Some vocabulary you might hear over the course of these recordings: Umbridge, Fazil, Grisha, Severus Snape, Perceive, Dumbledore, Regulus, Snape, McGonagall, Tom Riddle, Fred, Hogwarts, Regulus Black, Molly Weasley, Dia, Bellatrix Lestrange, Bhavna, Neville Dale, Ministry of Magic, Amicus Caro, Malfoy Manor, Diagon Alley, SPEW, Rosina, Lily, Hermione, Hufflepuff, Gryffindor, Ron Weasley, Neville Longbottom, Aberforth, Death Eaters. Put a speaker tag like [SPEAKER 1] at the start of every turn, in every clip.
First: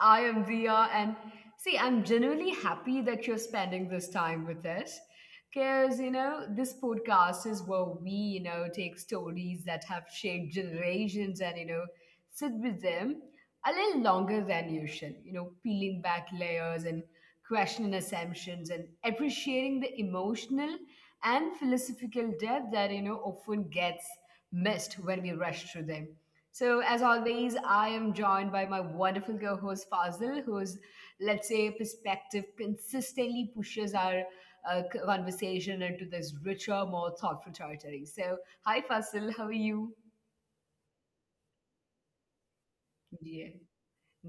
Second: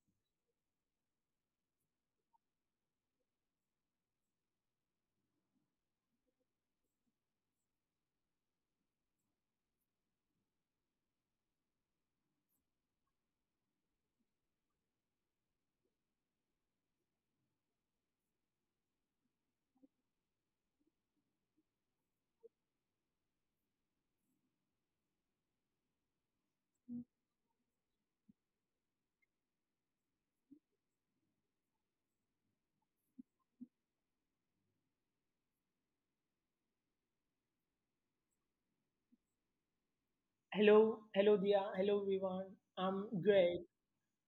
[SPEAKER 1] I am Dia, and see, I'm genuinely happy that you're spending this time with us because, this podcast is where we, take stories that have shaped generations and, sit with them a little longer than usual, peeling back layers and questioning assumptions and appreciating the emotional and philosophical depth that, often gets missed when we rush through them. So, as always, I am joined by my wonderful co host Fazil, whose, let's say, perspective consistently pushes our conversation into this richer, more thoughtful territory. So, hi Fazil, how are you?
[SPEAKER 2] Hello, hello, Dia. Hello, everyone. I'm
[SPEAKER 1] Yeah.
[SPEAKER 2] great.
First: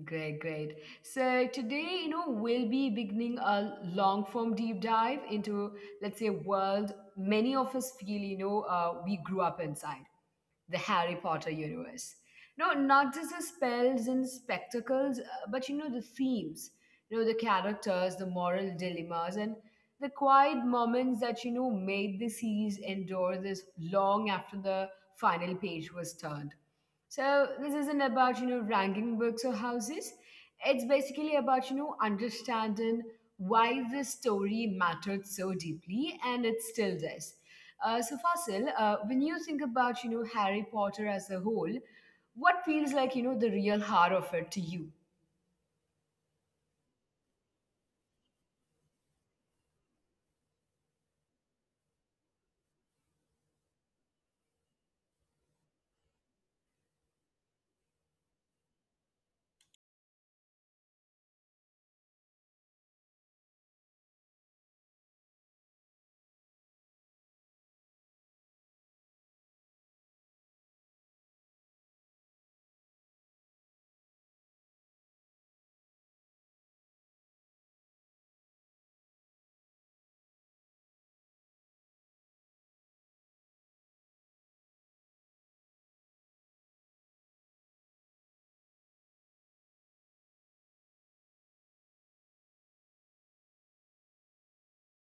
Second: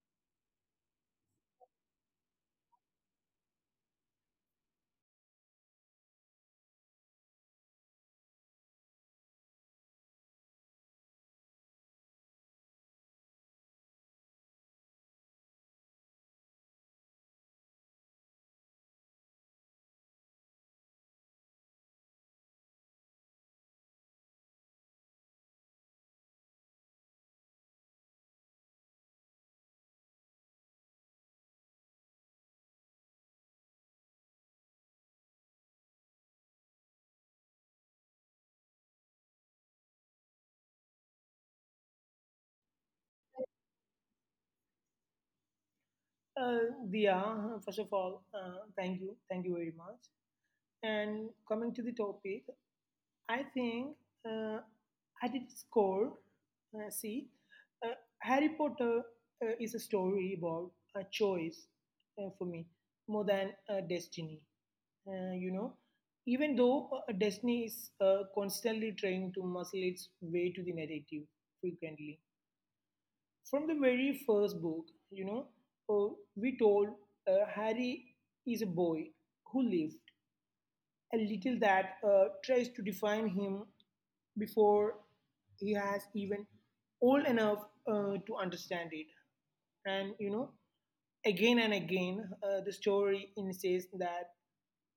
[SPEAKER 1] Great, great. So today, we'll be beginning a long form deep dive into, let's say, a world many of us feel, we grew up inside the Harry Potter universe. No, not just the spells and spectacles, but, the themes, the characters, the moral dilemmas, and the quiet moments that, made the series endure this long after the final page was turned. So this isn't about ranking books or houses. It's basically about understanding why this story mattered so deeply, and it still does. So Fasil, when you think about Harry Potter as a whole, what feels like the real heart of it to you?
[SPEAKER 2] Dia, first of all, thank you very much. And coming to the topic, I think uh, I did score. See, Harry Potter is a story about a choice for me more than a destiny. You know, even though destiny is constantly trying to muscle its way to the narrative frequently from the very first book, you know, we told Harry is a boy who lives, a little that tries to define him before he has even old enough to understand it. And you know, again and again, the story insists that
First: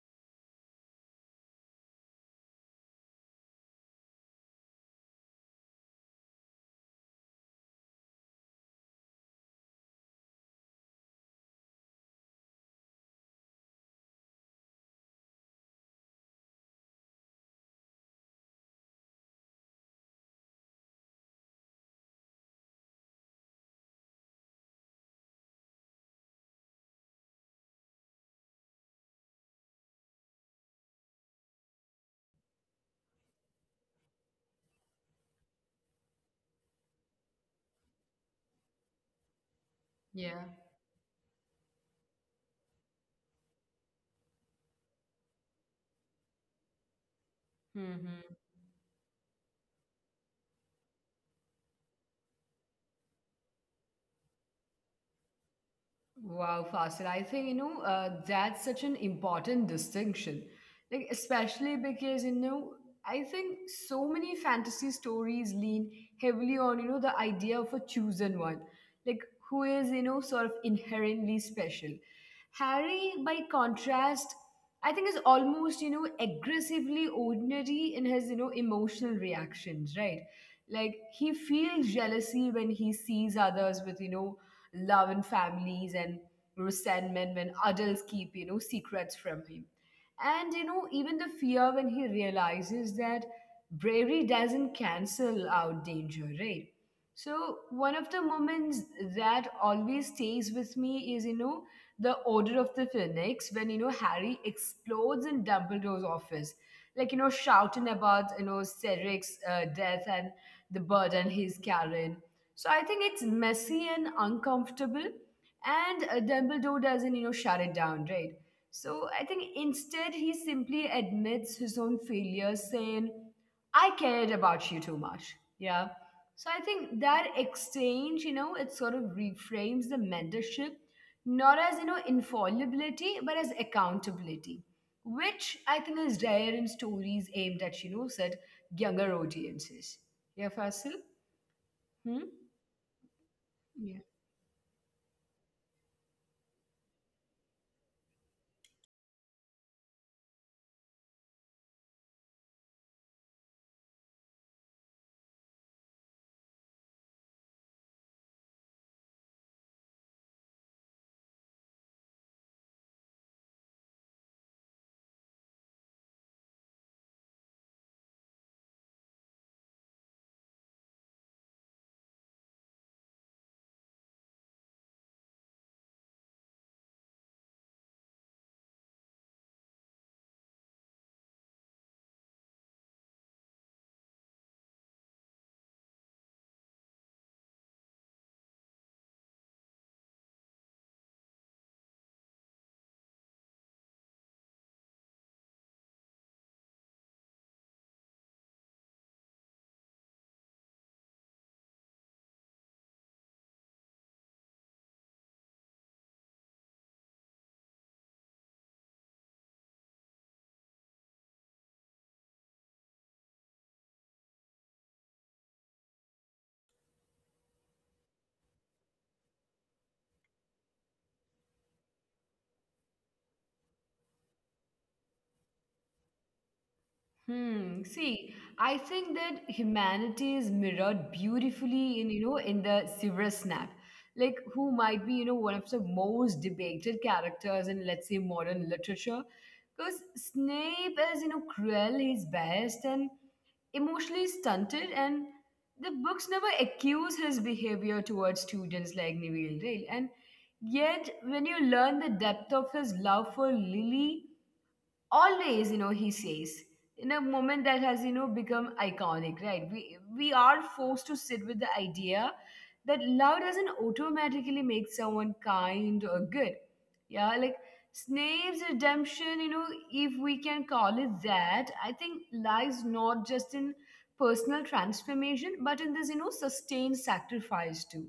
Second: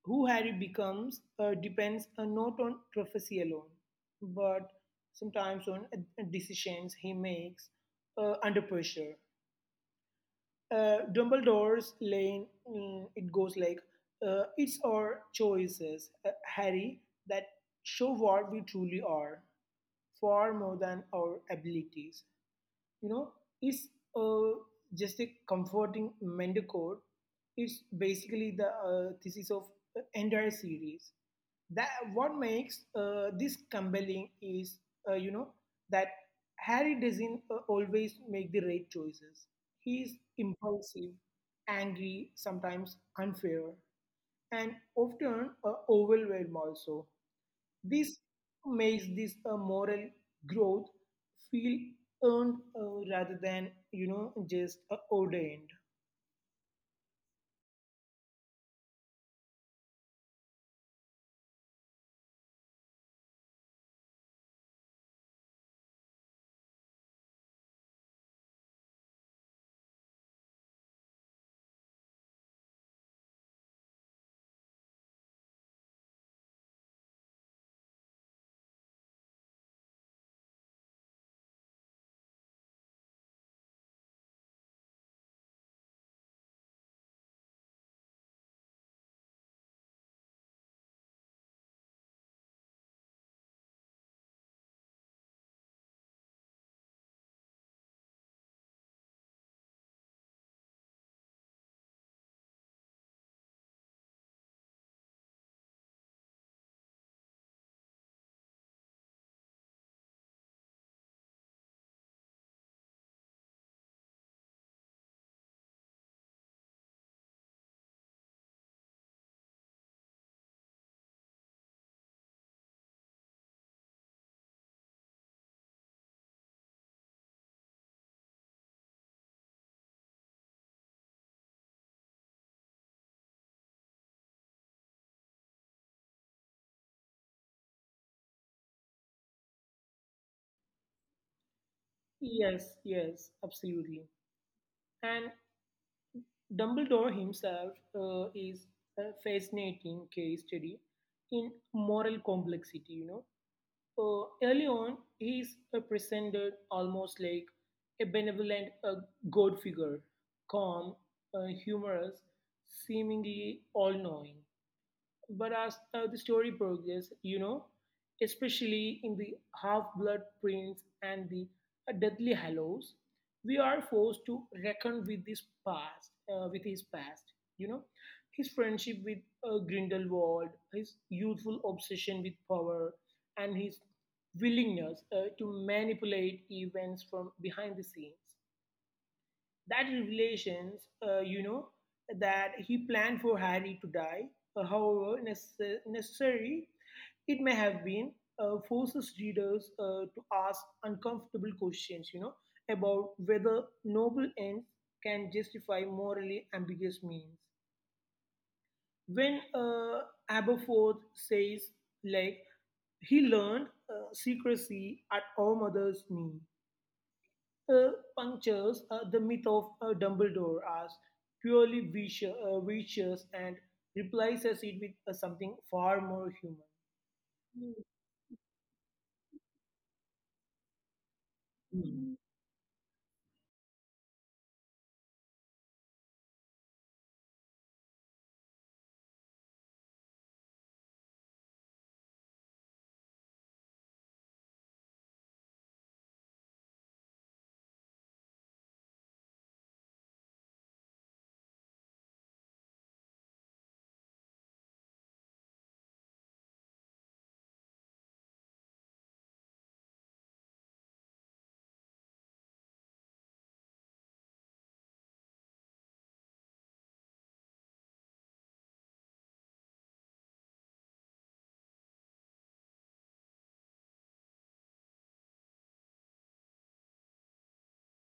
[SPEAKER 2] who Harry becomes depends not on prophecy alone, but sometimes on decisions he makes under pressure. Dumbledore's lane, mm, it goes like, it's our choices, Harry, that show what we truly are, far more than our abilities, you know, is uh, just a comforting mendicant. It's basically the thesis of the entire series. That what makes this compelling is, you know, that Harry doesn't always make the right choices. He's
[SPEAKER 1] Yeah.
[SPEAKER 2] impulsive, angry, sometimes unfair, and often overwhelmed also. This
[SPEAKER 1] Hmm.
[SPEAKER 2] makes this moral growth feel earned rather than you know just ordained.
[SPEAKER 1] Wow, Fasil, I think that's such an important distinction, like especially because I think so many fantasy stories lean heavily on the idea of a chosen one, like who is sort of inherently special. Harry, by contrast, I think is almost aggressively ordinary in his emotional reactions, right? Like he feels jealousy when he sees others with love in families and resentment when adults keep, secrets from him. And, even the fear when he realizes that bravery doesn't cancel out danger, right? So, one of the moments that always stays with me is, the Order of the Phoenix when, Harry explodes in Dumbledore's office, like, shouting about, Cedric's death and the burden he's carrying. So I think it's messy and uncomfortable, and Dumbledore doesn't, shut it down, right? So I think instead he simply admits his own failures, saying, "I cared about you too much." Yeah. So I think that exchange, it sort of reframes the mentorship not as infallibility, but as accountability, which I think is rare in stories aimed at said younger audiences. Yeah, Fasil. Hmm.
[SPEAKER 2] Yes, yes, absolutely. And Dumbledore himself is a fascinating case study in moral complexity. You know, early on he's presented almost like a benevolent god figure, calm, humorous, seemingly all-knowing. But as the story progresses, you know, especially in the Half Blood Prince and the Deathly Hallows, we are forced to reckon with his past, You know, his friendship with Grindelwald, his youthful obsession with power, and his willingness to manipulate events from behind the scenes. That revelations, you know, that he planned for Harry to die, however necessary it may have been, forces readers to ask uncomfortable questions, you know, about whether noble ends can justify morally ambiguous means. When Aberforth says, like, he learned secrecy at our mother's knee, uh, punctures the myth of Dumbledore as purely vicious, and replaces it with something far more human.
[SPEAKER 1] Hmm. See, I think that humanity is mirrored beautifully in,
[SPEAKER 2] Hmm.
[SPEAKER 1] you know, in the Severus Snape, like who might be, one of the most debated characters in, let's say, modern literature. Because Snape is, cruel, he's biased and emotionally stunted, and the books never accuse his behavior towards students like Neville Dale. And yet, when you learn the depth of his love for Lily, always he says in a moment that has become iconic, right? We are forced to sit with the idea that love doesn't automatically make someone kind or good. Yeah. Like Snape's redemption, if we can call it that, I think lies not just in personal transformation but in this sustained sacrifice too.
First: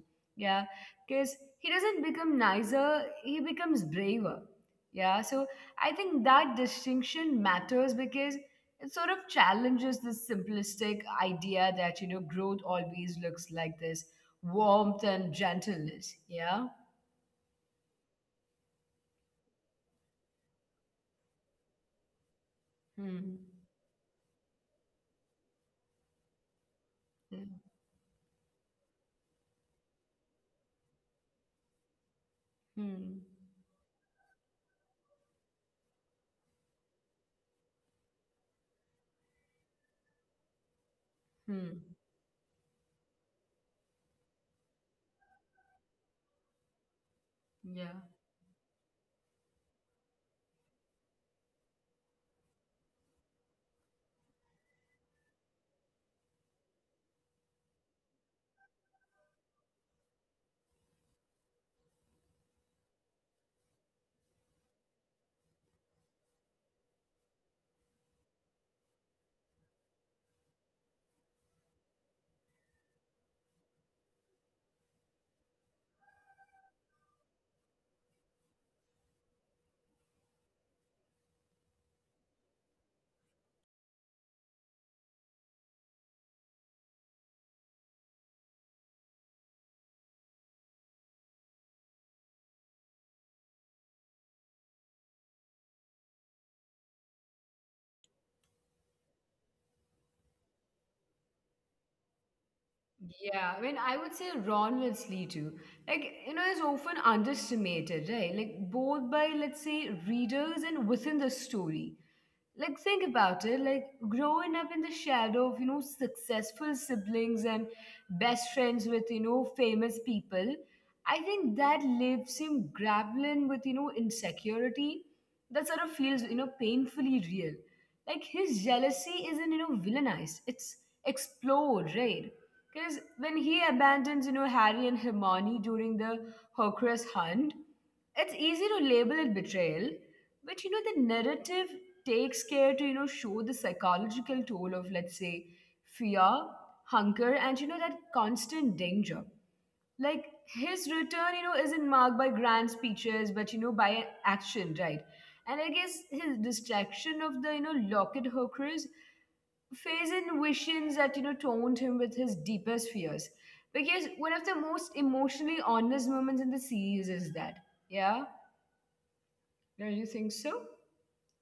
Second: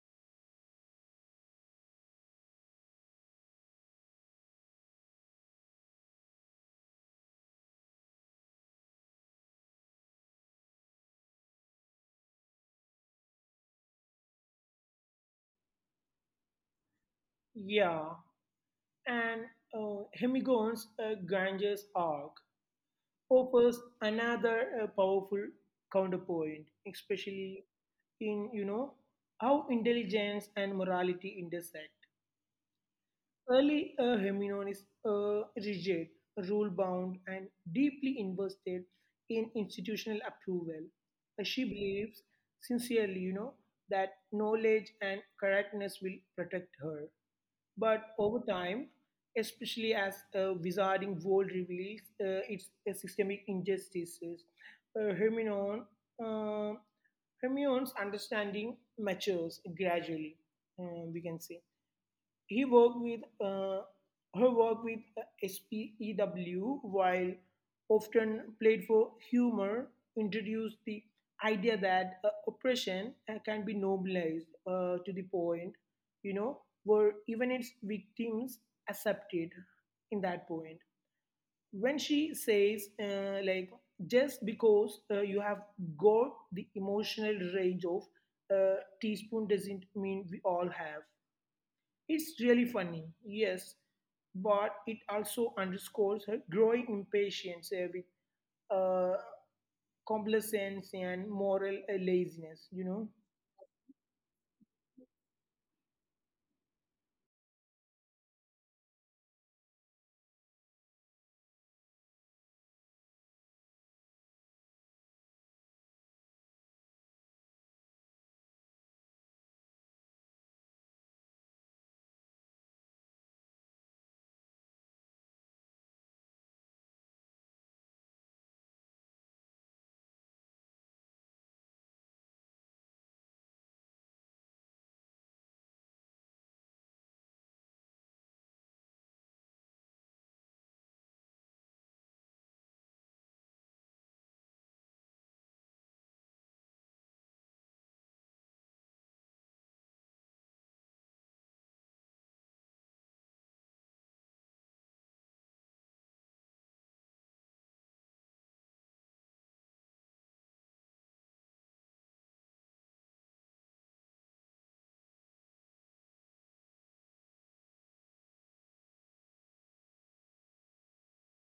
[SPEAKER 1] Yeah. Because he doesn't become nicer, he becomes braver. Yeah. So I think that distinction matters because it sort of challenges this simplistic idea that, growth always looks like this warmth and gentleness. Yeah.
[SPEAKER 2] Yeah, and Hemigon's Ganges arc
[SPEAKER 1] Hmm.
[SPEAKER 2] offers another powerful counterpoint,
[SPEAKER 1] Hmm.
[SPEAKER 2] especially in you know how intelligence and morality intersect.
[SPEAKER 1] Hmm.
[SPEAKER 2] Early Heminon is rigid, rule bound, and deeply invested in institutional approval. She
[SPEAKER 1] Hmm.
[SPEAKER 2] believes sincerely, you know, that knowledge and correctness will protect her.
[SPEAKER 1] Yeah.
[SPEAKER 2] But over time, especially as a wizarding world reveals its systemic injustices, uh, Hermione, uh, Hermione's understanding matures gradually, we can say. He worked with uh, he worked with SPEW while often played for humor, introduced the idea that oppression can be normalized to the point, you know, where even its victims accept it in that point. When she says, like, just because you have got the emotional range of a teaspoon doesn't mean we all have, it's really funny, yes, but it also underscores her growing impatience with uh, complacence and moral laziness, you know?
[SPEAKER 1] Yeah, I mean, I would say Ron Weasley too. Like, is often underestimated, right? Like, both by, let's say, readers and within the story. Like think about it like growing up in the shadow of successful siblings and best friends with famous people. I think that leaves him grappling with, insecurity that sort of feels, painfully real. Like his jealousy isn't, villainized. It's explored, right? Because when he abandons, Harry and Hermione during the Horcrux hunt, it's easy to label it betrayal, but the narrative takes care to, show the psychological toll of, let's say, fear, hunger, and, that constant danger. Like his return isn't marked by grand speeches but by action, right? And I guess his distraction of the locket hookers Faison visions that taunted him with his deepest fears, because one of the most emotionally honest moments in the series is that. Yeah. Don't you think so?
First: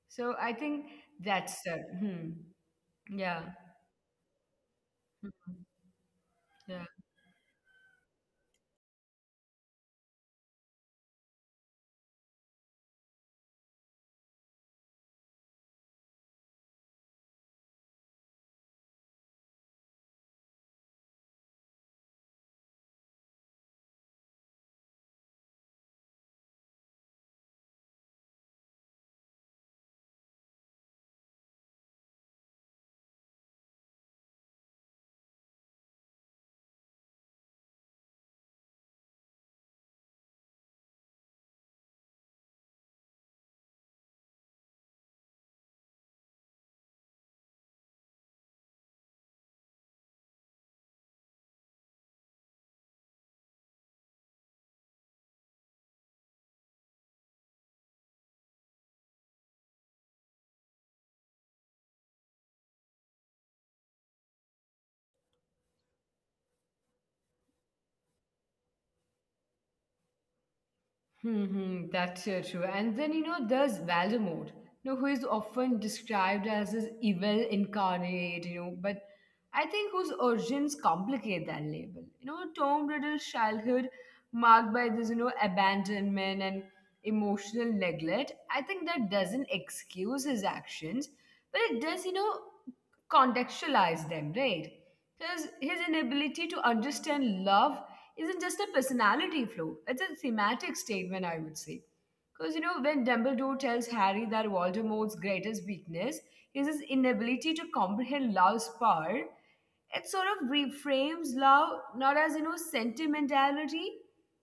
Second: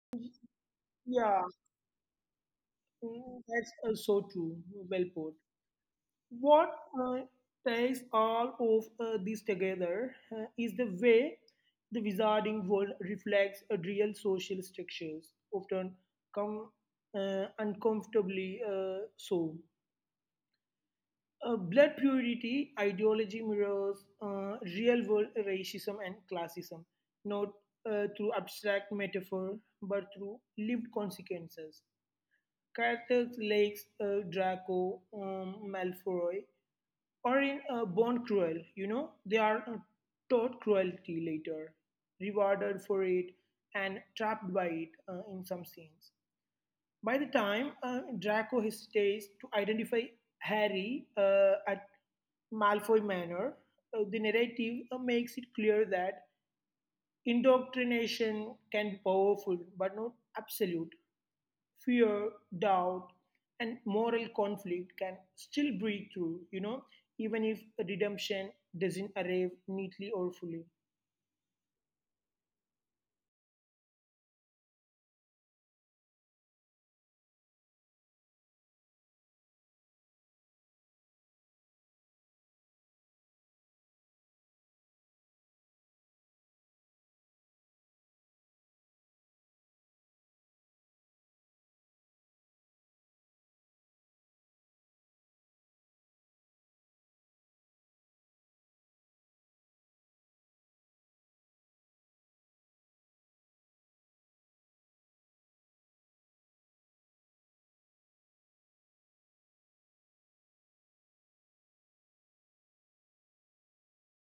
[SPEAKER 1] So I think
[SPEAKER 2] Yeah,
[SPEAKER 1] that's that. Hmm. Yeah.
[SPEAKER 2] mm, that's so true. Well put.
[SPEAKER 1] Mhm.
[SPEAKER 2] What uh, ties all of this together is the way the wizarding world reflects real social structures, often come uncomfortably so. Blood purity ideology mirrors real world racism and classism, not through abstract metaphor, but through lived consequences. Characters like Draco, Malfoy, or in Born Cruel, you know, they are taught cruelty later, rewarded for it, and trapped by it in some scenes. By the time Draco hesitates to identify Harry at Malfoy Manor, the narrative makes it clear that indoctrination can be powerful but not absolute. Fear, doubt, and moral conflict can still break through, you know, even if redemption doesn't arrive neatly or fully.
[SPEAKER 1] Hmm, that's so true. And then, there's Voldemort, who is often described as this evil incarnate, but I think whose origins complicate that label. Tom Riddle's childhood, marked by this, abandonment and emotional neglect, I think that doesn't excuse his actions, but it does, contextualize them, right? Because his inability to understand love isn't just a personality flaw, it's a thematic statement, I would say. Because, when Dumbledore tells Harry that Voldemort's greatest weakness is his inability to comprehend love's power, it sort of reframes love not as, sentimentality,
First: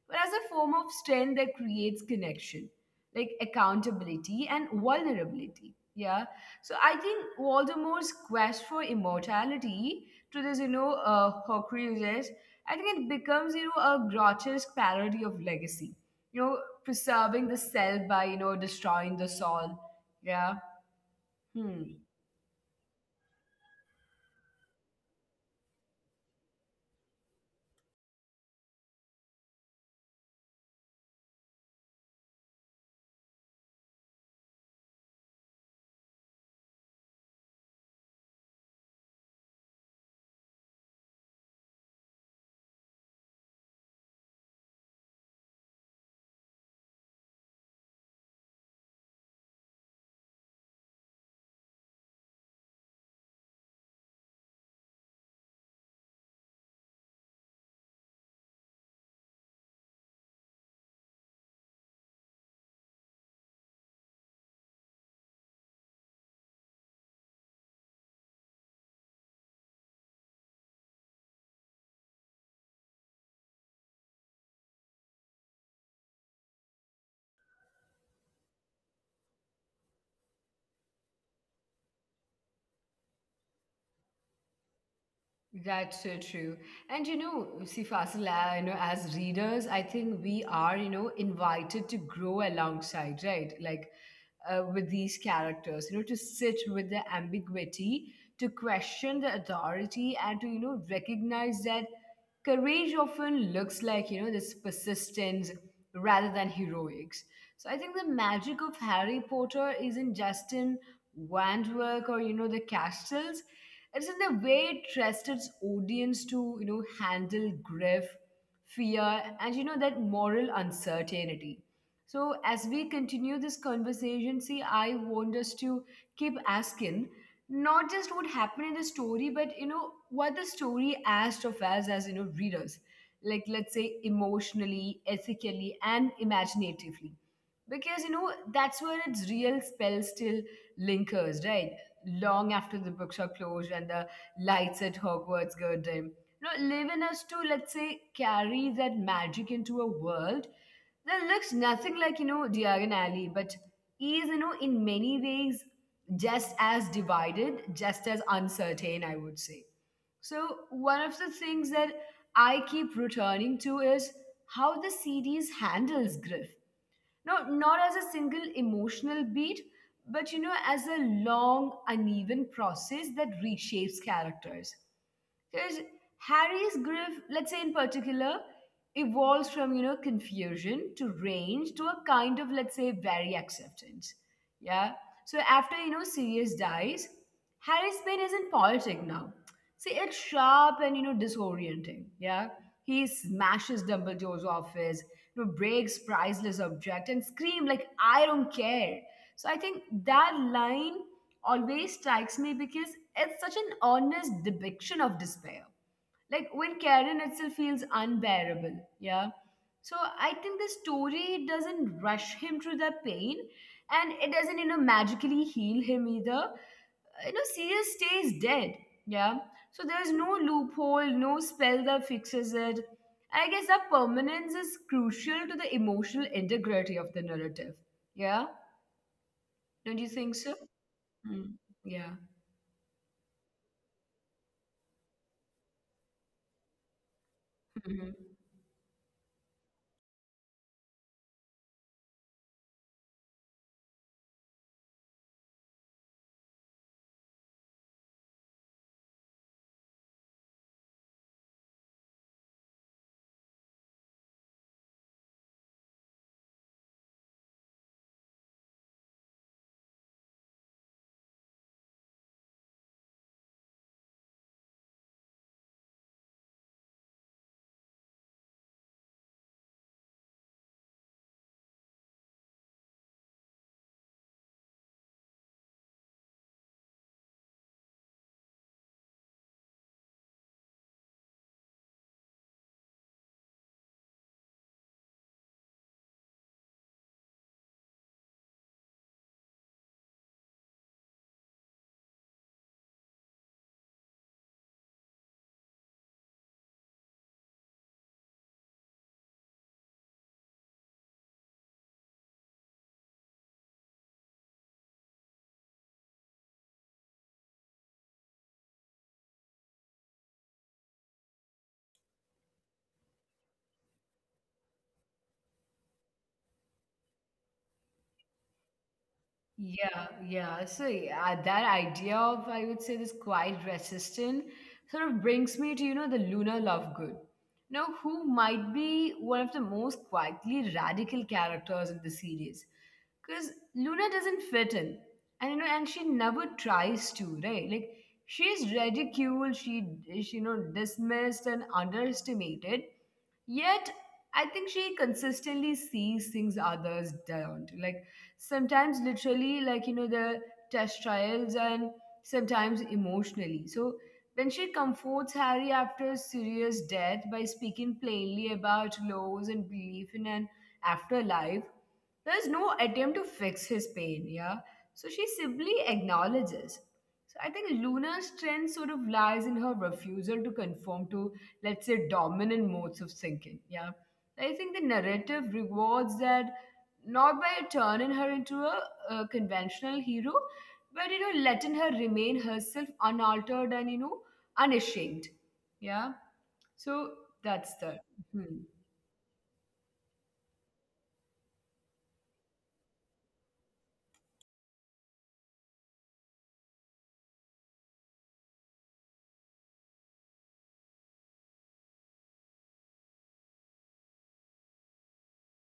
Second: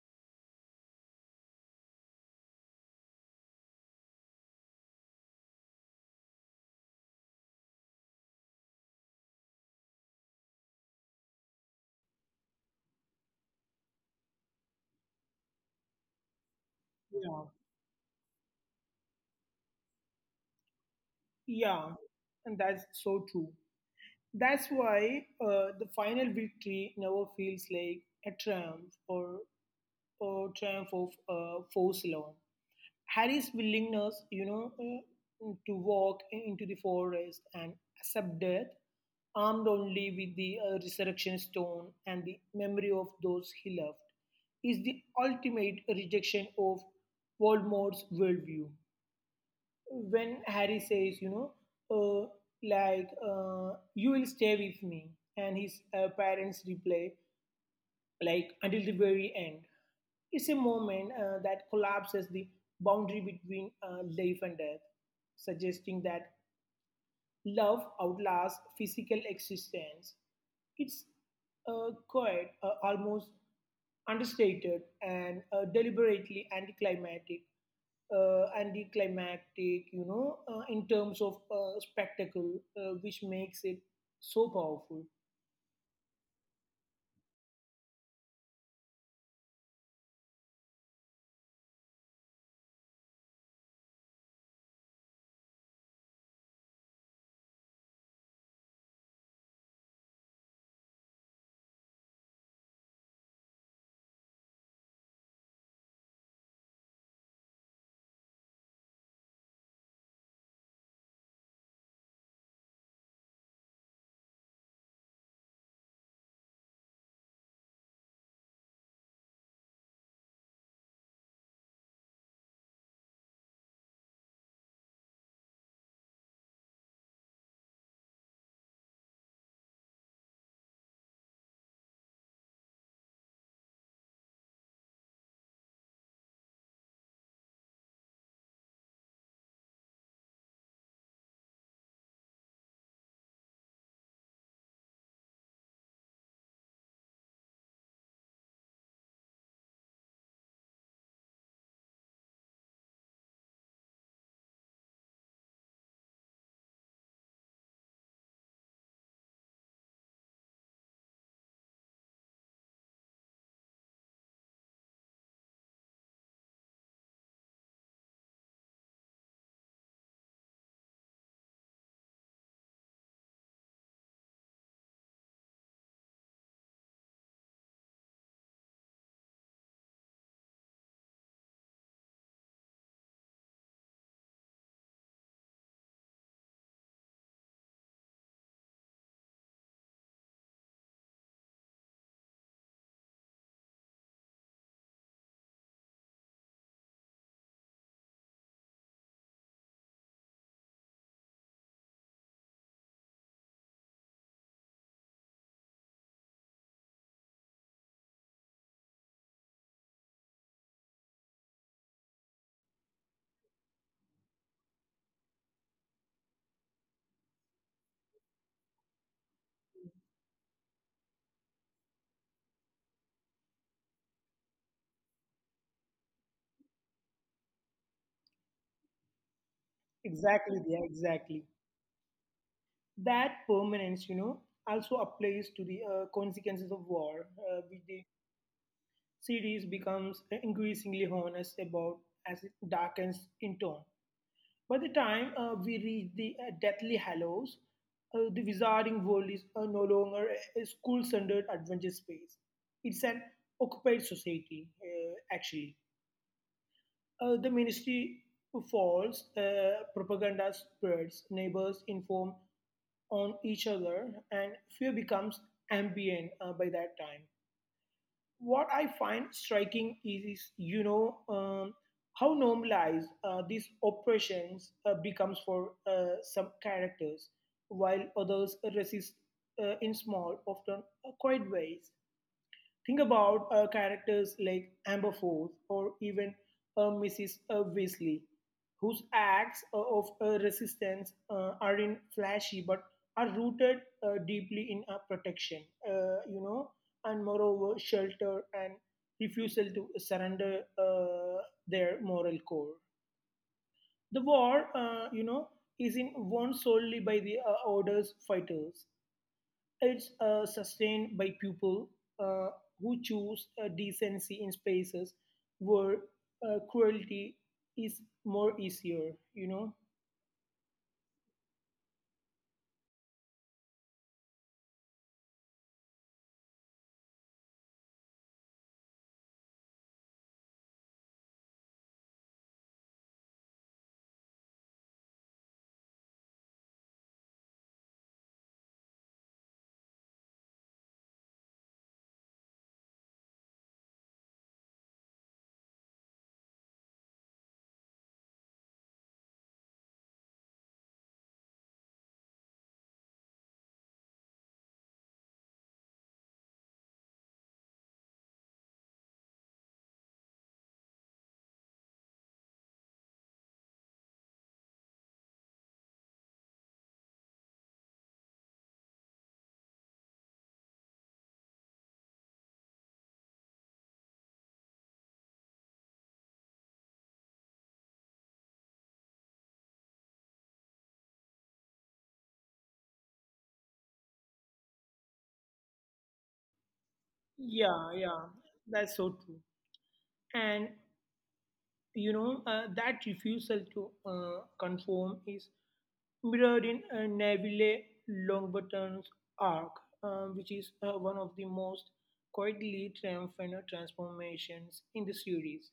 [SPEAKER 1] but as a form of strength that creates connection, like accountability and vulnerability. Yeah. So I think Voldemort's quest for immortality to this, hawker usage, I think it becomes, a grotesque parody of legacy. You know,
[SPEAKER 2] Yeah.
[SPEAKER 1] preserving the cell by, destroying the soul. Yeah.
[SPEAKER 2] Yeah,
[SPEAKER 1] Hmm.
[SPEAKER 2] and that's so true. That's why the final victory never feels like a triumph or triumph of force alone. Harry's willingness, you know, to walk into the forest and accept death, armed only with the resurrection stone and the memory of those he loved, is the ultimate rejection of Voldemort's worldview. When Harry says, you know, uh, like, you will stay with me, and his parents reply, like, until the very end. It's a moment that collapses the boundary between life and death, suggesting that love outlasts physical existence. It's quite almost understated and deliberately anticlimactic, you know, in terms of spectacle, which makes it so powerful.
[SPEAKER 1] That's so true. And see, Fasil, as readers, I think we are, invited to grow alongside, right? Like with these characters, to sit with the ambiguity, to question the authority, and to, recognize that courage often looks like, this persistence rather than heroics. So I think the magic of Harry Potter isn't just in wand work or, the castles. It's in the way it trusts its audience to, handle grief, fear, and that moral uncertainty. So as we continue this conversation, see, I want us to keep asking not just what happened in the story, but what the story asked of us as readers, like let's say emotionally, ethically, and imaginatively, because that's where its real spell still lingers, right? Long after the books are closed and the lights at Hogwarts go dim. Live in us to, let's say, carry that magic into a world that looks nothing like, Diagon Alley, but is, in many ways just as divided, just as uncertain, I would say. So, one of the things that I keep returning to is how the series handles Griff. No, not as a single emotional beat, but as a long, uneven process that reshapes characters. Because Harry's grief, let's say in particular, evolves from, confusion to range to a kind of, let's say, very acceptance. Yeah. So after, Sirius dies, Harry's pain isn't poetic now. See, it's sharp and, disorienting. Yeah. He smashes Dumbledore's office, breaks priceless object and scream like, I don't care. So I think that line always strikes me because it's such an honest depiction of despair. Like when Karen itself feels unbearable. Yeah. So I think the story doesn't rush him through the pain and it doesn't, magically heal him either. Sirius stays dead. Yeah. So there's no loophole, no spell that fixes it. I guess that permanence is crucial to the emotional integrity of the narrative. Yeah. Don't you think
[SPEAKER 2] Exactly,
[SPEAKER 1] so?
[SPEAKER 2] yeah, exactly.
[SPEAKER 1] Mm. Yeah.
[SPEAKER 2] That permanence, you know, also applies to the consequences of war, which the
[SPEAKER 1] Mhm.
[SPEAKER 2] series becomes increasingly honest about as it darkens in tone. By the time we reach the Deathly Hallows, the Wizarding World is no longer a school centered adventure space. It's an occupied society, actually. The ministry falls, propaganda spreads, neighbors inform on each other, and fear becomes ambient by that time. What I find striking is, you know, how normalized these oppressions becomes for some characters, while others resist in small, often quiet ways. Think about characters like Amberforth or even Mrs. Weasley, whose acts of resistance aren't flashy but are rooted deeply in protection, you know, and moreover, shelter and refusal to surrender their moral core. The war, you know, isn't won solely by the Order's fighters. It's sustained by people uh, who choose decency in spaces where cruelty is more easier, you know?
[SPEAKER 1] Yeah, yeah. So yeah, that idea of I would say this quiet resistant sort of brings me to the Luna Lovegood, who might be one of the most quietly radical characters in the series, because Luna doesn't fit in, and and she never tries to, right? Like she's ridiculed, she dismissed and underestimated. Yet, I think she consistently sees things others don't. Like sometimes literally, like the test trials and sometimes emotionally so when she comforts Harry after a serious death by speaking plainly about laws and belief in an afterlife, there's no attempt to fix his pain. Yeah. So she simply acknowledges. So I think Luna's strength sort of lies in her refusal to conform to, let's say, dominant modes of thinking. Yeah. I think the narrative rewards that not by turning her into a conventional hero, but letting her remain herself unaltered and unashamed. Yeah. So that's
[SPEAKER 2] Yeah,
[SPEAKER 1] the.
[SPEAKER 2] yeah,
[SPEAKER 1] Hmm.
[SPEAKER 2] that's so true. And, you know, that refusal to conform is mirrored in Neville Longbottom's arc, which is one of the most quietly triumphant transformations in the series.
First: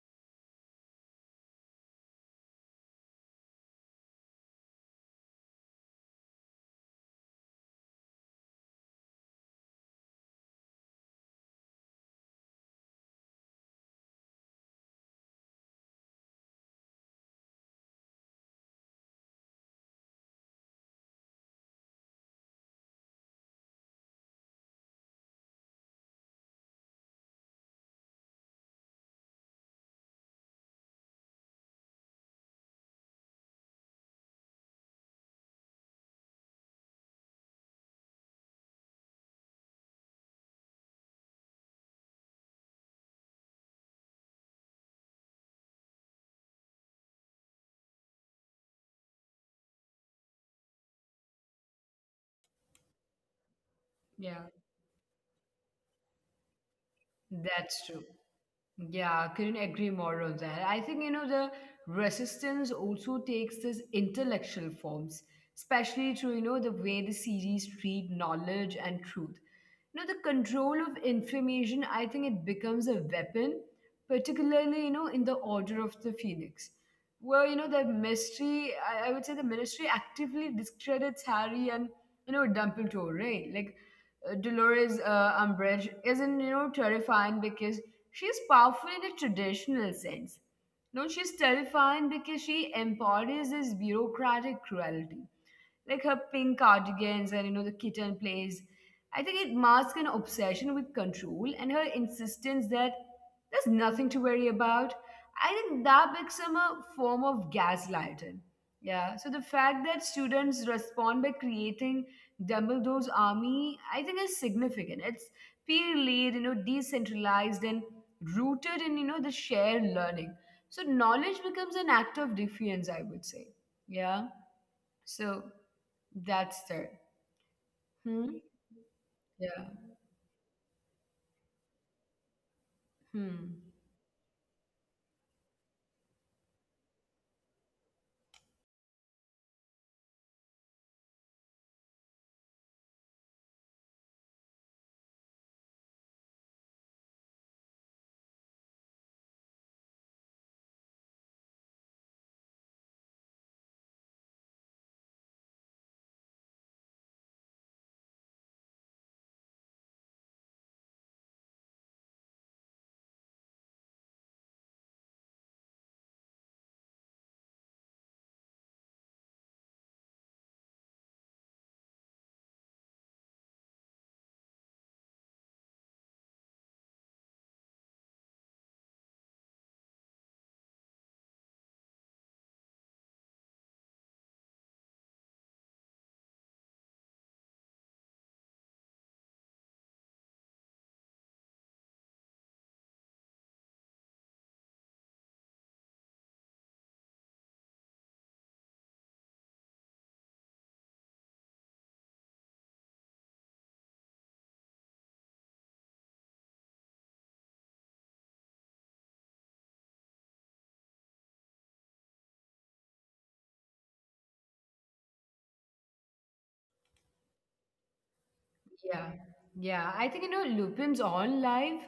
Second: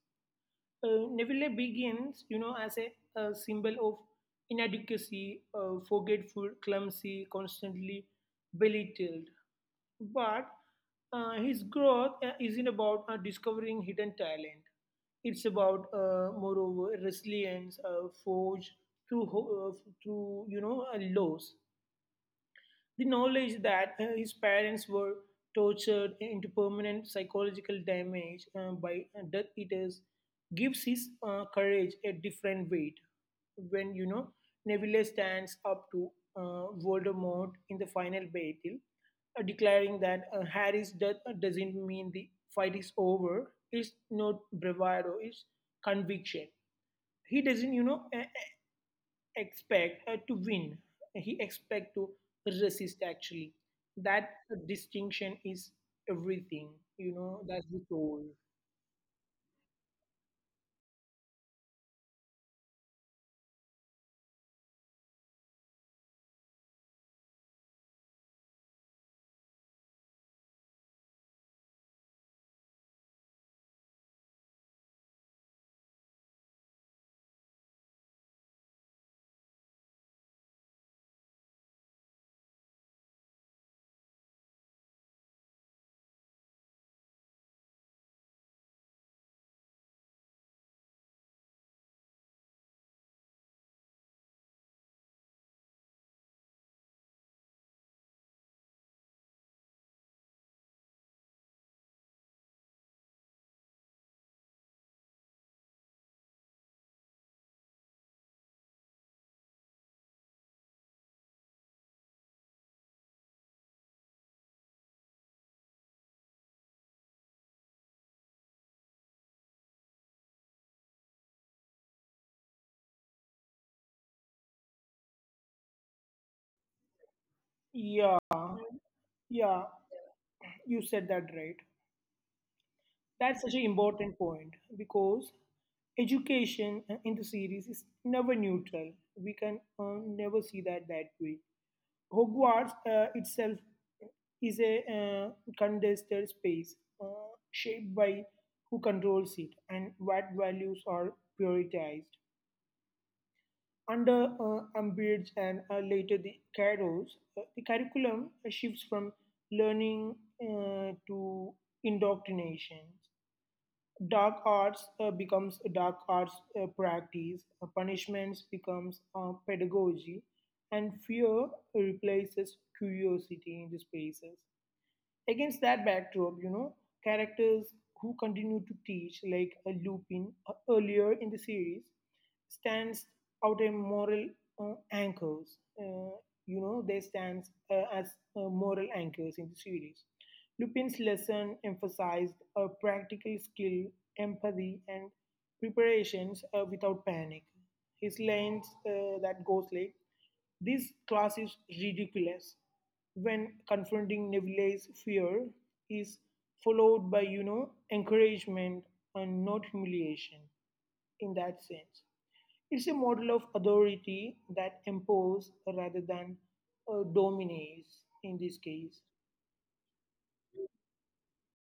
[SPEAKER 2] Neville begins, you know, as a symbol of inadequacy, forgetful, clumsy, constantly belittled. But his growth isn't about discovering hidden talent. It's about, moreover, resilience forged through, through you know, loss. The knowledge that his parents were tortured into permanent psychological damage by Death Eaters gives his courage a different weight. When you know Neville stands up to Voldemort in the final battle, declaring that Harry's death doesn't mean the fight is over. It's not bravado. It's conviction. He doesn't, you know, expect to win, he expect to resist, actually. That
[SPEAKER 1] Yeah,
[SPEAKER 2] distinction is everything, you know, that's the
[SPEAKER 1] that's
[SPEAKER 2] soul.
[SPEAKER 1] true. Yeah, couldn't agree more on that. I think, you know, the resistance also takes this intellectual forms, especially through, you know, the way the series treat knowledge and truth. You know, the control of information, I think it becomes a weapon, particularly, you know, in the Order of the Phoenix, where, you know, the ministry. I would say the ministry actively discredits Harry and, you know, Dumbledore, right? Like, Dolores Umbridge isn't, you know, terrifying because she's powerful in a traditional sense. No, she's terrifying because she embodies this bureaucratic cruelty. Like her pink cardigans and, you know, the kitten plays. I think it masks an obsession with control and her insistence that there's nothing to worry about. I think that becomes a form of gaslighting. Yeah. So the fact that students respond by creating Dumbledore's army, I think, is significant. It's peer-led, you know, decentralized and rooted in, you know, the shared learning. So knowledge becomes an act of defiance, I would say. Yeah. So that's there.
[SPEAKER 2] Yeah,
[SPEAKER 1] Hmm. Yeah.
[SPEAKER 2] yeah, you said that right. That's such
[SPEAKER 1] Hmm.
[SPEAKER 2] an important point because education in the series is never neutral. We can never see that that way. Hogwarts itself is a contested space shaped by who controls it and what values are prioritized. Under Umbridge and later the Kairos, the curriculum shifts from learning to indoctrination. Dark arts becomes dark arts practice, punishments becomes pedagogy, and fear replaces curiosity in the spaces. Against that backdrop, you know, characters who continue to teach, like a Lupin earlier in the series, stands out as moral anchors. You know, they stands as moral anchors in the series. Lupin's lesson emphasized a practical skill, empathy, and preparations without panic. His lines that goes like, this class is ridiculous, when confronting Neville's fear, is followed by, you know, encouragement and not humiliation in that sense. It's a model of authority that imposes rather than dominates in this
[SPEAKER 1] Yeah,
[SPEAKER 2] case.
[SPEAKER 1] yeah. I think you know Lupin's own life,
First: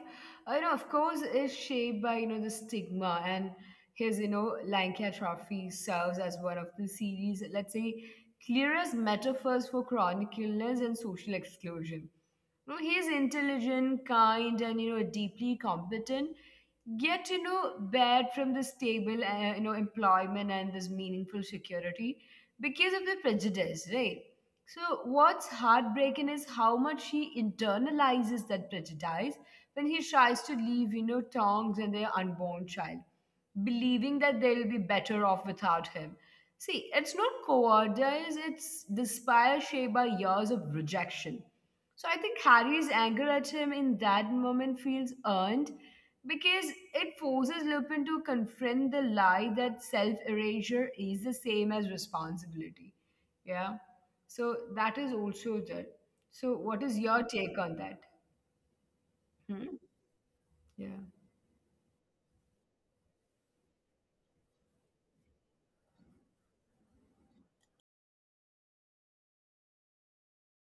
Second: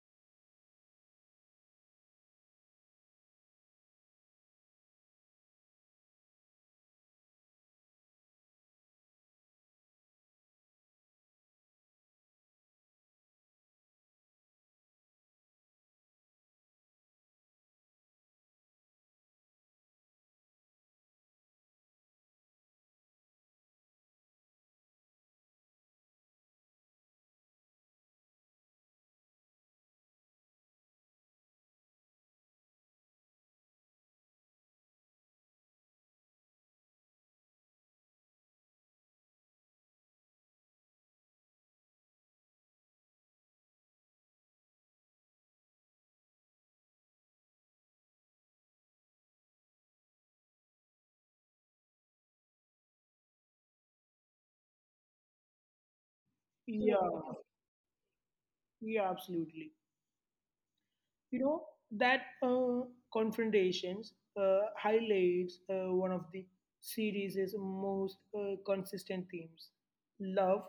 [SPEAKER 1] you know, of course, is shaped by you know the stigma and his you know Lanka Trophy serves as one of the series, let's say, clearest metaphors for chronic illness and social exclusion. You know, he's intelligent, kind, and you know deeply competent, get you know bad from this stable you know employment and this meaningful security because of the prejudice, right? So what's heartbreaking is how much he internalizes that prejudice when he tries to leave you know tongs and their unborn child, believing that they'll be better off without him. See, it's not cowardice, it's despair shaped by years of rejection. So I think Harry's anger at him in that moment feels earned because it forces Lupin to confront the lie that self erasure is the same as responsibility. Yeah. So that is also there. So, what is
[SPEAKER 2] Yeah,
[SPEAKER 1] your take on that?
[SPEAKER 2] yeah,
[SPEAKER 1] Hmm?
[SPEAKER 2] absolutely.
[SPEAKER 1] Yeah.
[SPEAKER 2] You know, that confrontations highlights one of the series' most consistent themes, love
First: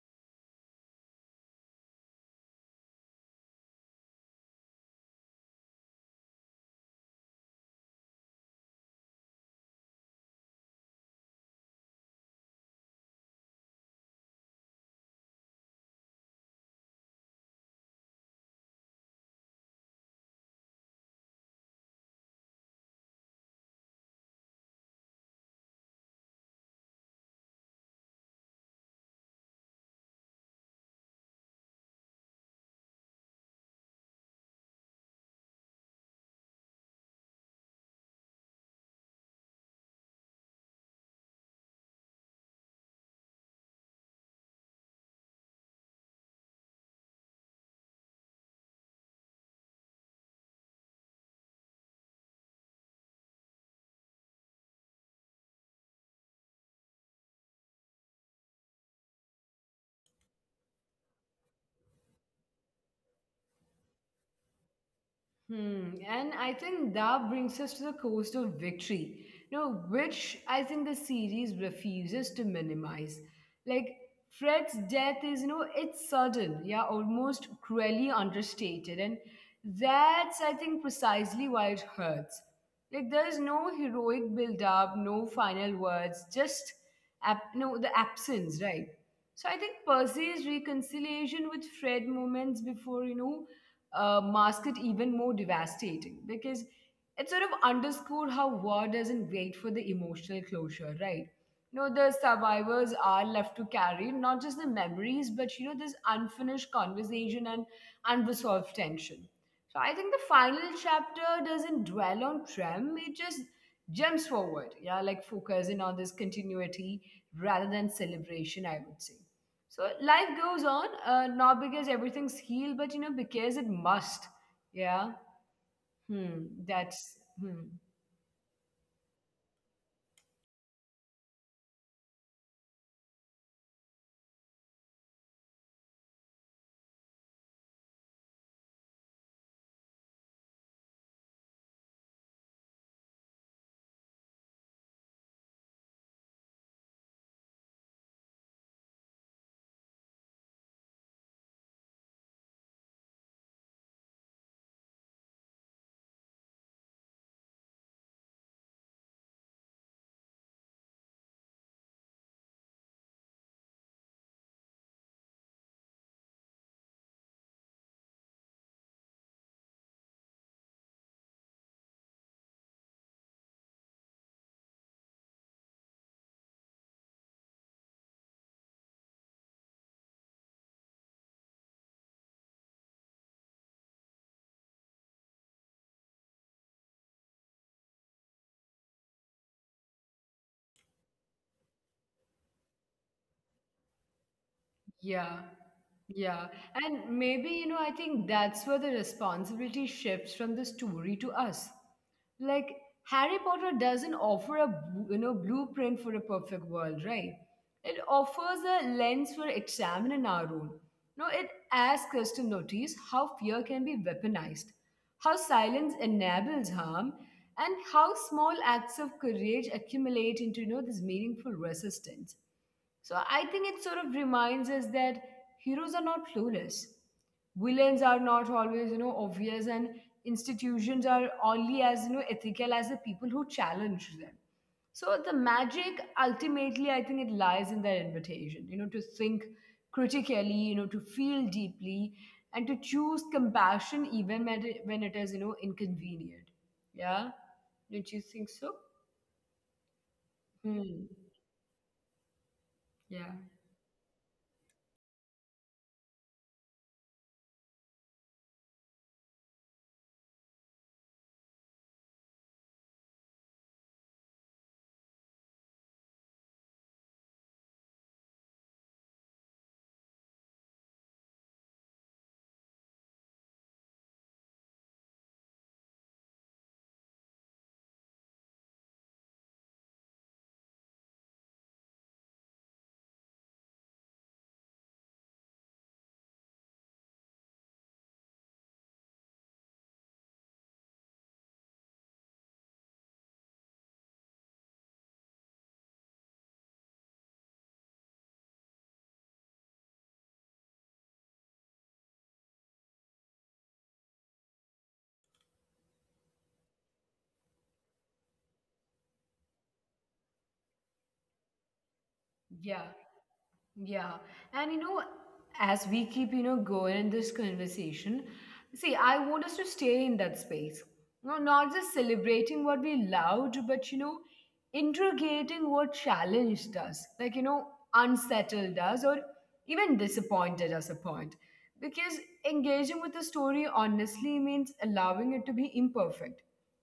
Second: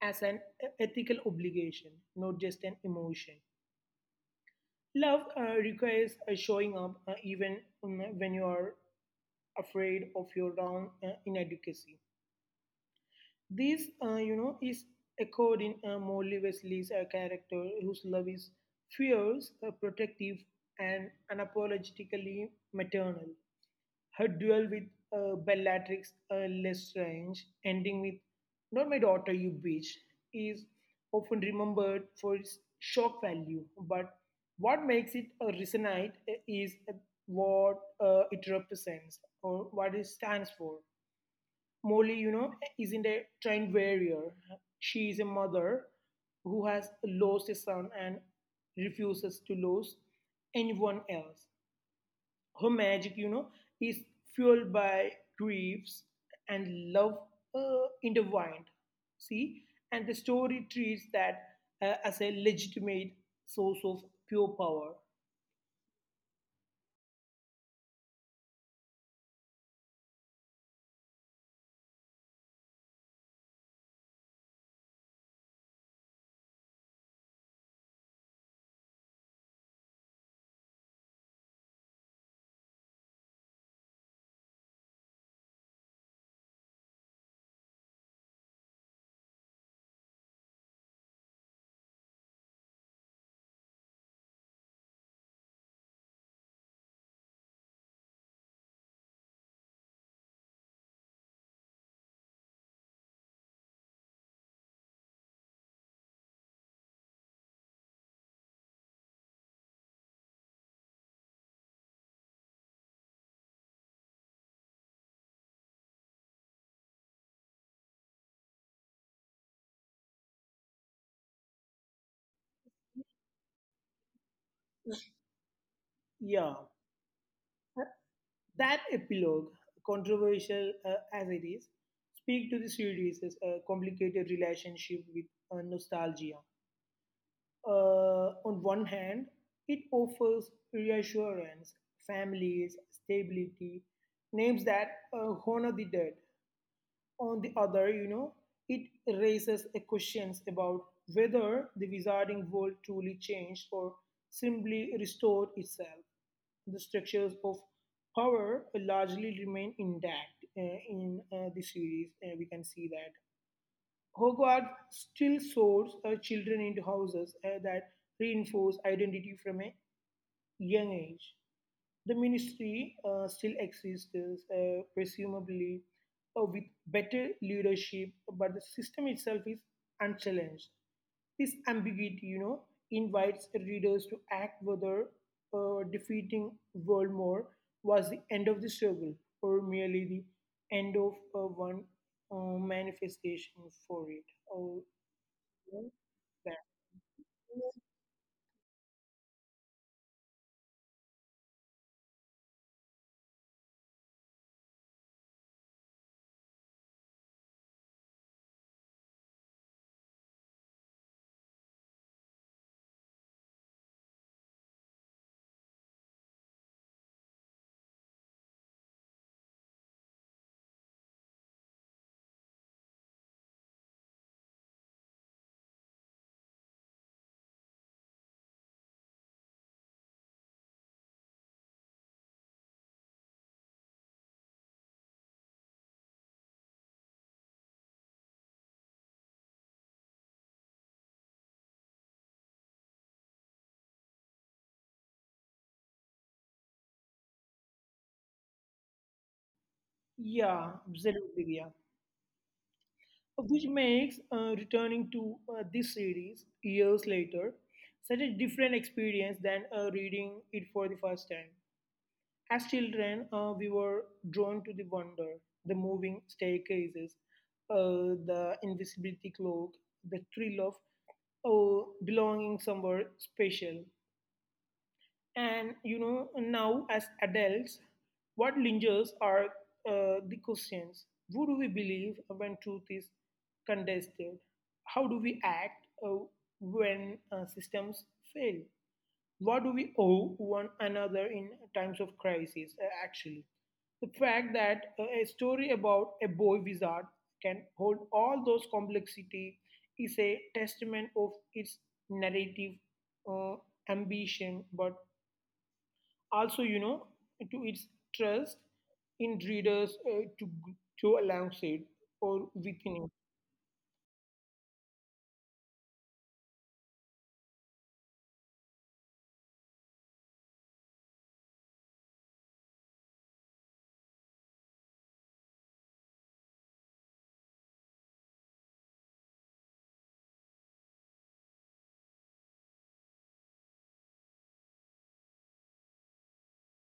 [SPEAKER 2] as an ethical obligation, not just an emotion. Love requires showing up even when you are afraid of your own inadequacy. This, you know, is echoed in Molly Wesley's character, whose love is fierce, protective, and unapologetically maternal. Her duel with Bellatrix Lestrange, ending with "Not my daughter, you bitch," is often remembered for its shock value. But what makes it resonate is what it represents, or what it stands for. Molly, you know, isn't a trained warrior. She is a mother who has lost a son and refuses to lose anyone else. Her magic, you know, is fueled by griefs and love intertwined. See, and the story treats that as a legitimate source of pure power.
[SPEAKER 1] Hmm. And I think that brings us to the cost of victory, you know, which I think the series refuses to minimize. Like Fred's death is, you know, it's sudden, yeah, almost cruelly understated. And that's, I think, precisely why it hurts. Like there's no heroic build up, no final words, just no, the absence, right? So I think Percy's reconciliation with Fred moments before, you know, mask it even more devastating because it sort of underscored how war doesn't wait for the emotional closure, right? You know, the survivors are left to carry not just the memories, but, you know, this unfinished conversation and unresolved tension. So I think the final chapter doesn't dwell on Trem, it just jumps forward, yeah, like focusing on this continuity rather than celebration, I would say. So life goes on, not because everything's healed, but you know, because it must. Yeah. Hmm.
[SPEAKER 2] Yeah.
[SPEAKER 1] That's hmm.
[SPEAKER 2] That epilogue, controversial as it is, speaks to the series' complicated relationship with nostalgia. On one hand, it offers reassurance, families, stability, names that honor the dead. On the other, it raises a questions about whether the wizarding world truly changed or simply restored itself. The structures of power largely remain intact in the series. We can see that Hogwarts still sorts children into houses that reinforce identity from a young age. The ministry still exists, presumably with better leadership, but the system itself is unchallenged. This ambiguity, invites readers to act whether defeating Voldemort was the end of the struggle or merely the end of one manifestation for it. Oh,
[SPEAKER 1] Yeah, yeah.
[SPEAKER 2] that.
[SPEAKER 1] And maybe, you know, I think that's where the responsibility shifts from the story to us. Like, Harry Potter doesn't offer a, you know, blueprint for a perfect world, right? It offers a lens for examining our own. No, it asks us to notice how fear can be weaponized, how silence enables harm, and how small acts of courage accumulate into, you know, this meaningful resistance. So I think it sort of reminds us that heroes are not clueless. Villains are not always, you know, obvious and institutions are only as, you know, ethical as the people who challenge them. So the magic ultimately I think it lies in that invitation, you know, to think critically, you know, to feel deeply and to choose compassion even when it is, you know, inconvenient. Yeah? Don't you think so?
[SPEAKER 2] Yeah,
[SPEAKER 1] Hmm.
[SPEAKER 2] absolutely. Yeah.
[SPEAKER 1] Yeah.
[SPEAKER 2] Which makes returning to this series years later such a different experience than reading it for the first time. As children, we were drawn to the wonder, the moving staircases, the invisibility cloak, the thrill of oh, belonging somewhere special. And now as adults, what lingers are the questions. Who do we believe when truth is contested? How do we act when systems fail? What do we owe one another in times of crisis, actually? The fact that a story about a boy wizard can hold all those complexity is a testament of its narrative uh, ambition but also to its trust in readers to go alongside or
[SPEAKER 1] Yeah.
[SPEAKER 2] within it.
[SPEAKER 1] Yeah. And you know, as we keep, you know, going in this conversation, see, I want us to stay in that space. No, not just celebrating what we loved, but you know, interrogating what challenged us, like you know, unsettled us or even disappointed us a point. Because engaging with the story honestly means allowing it to be imperfect,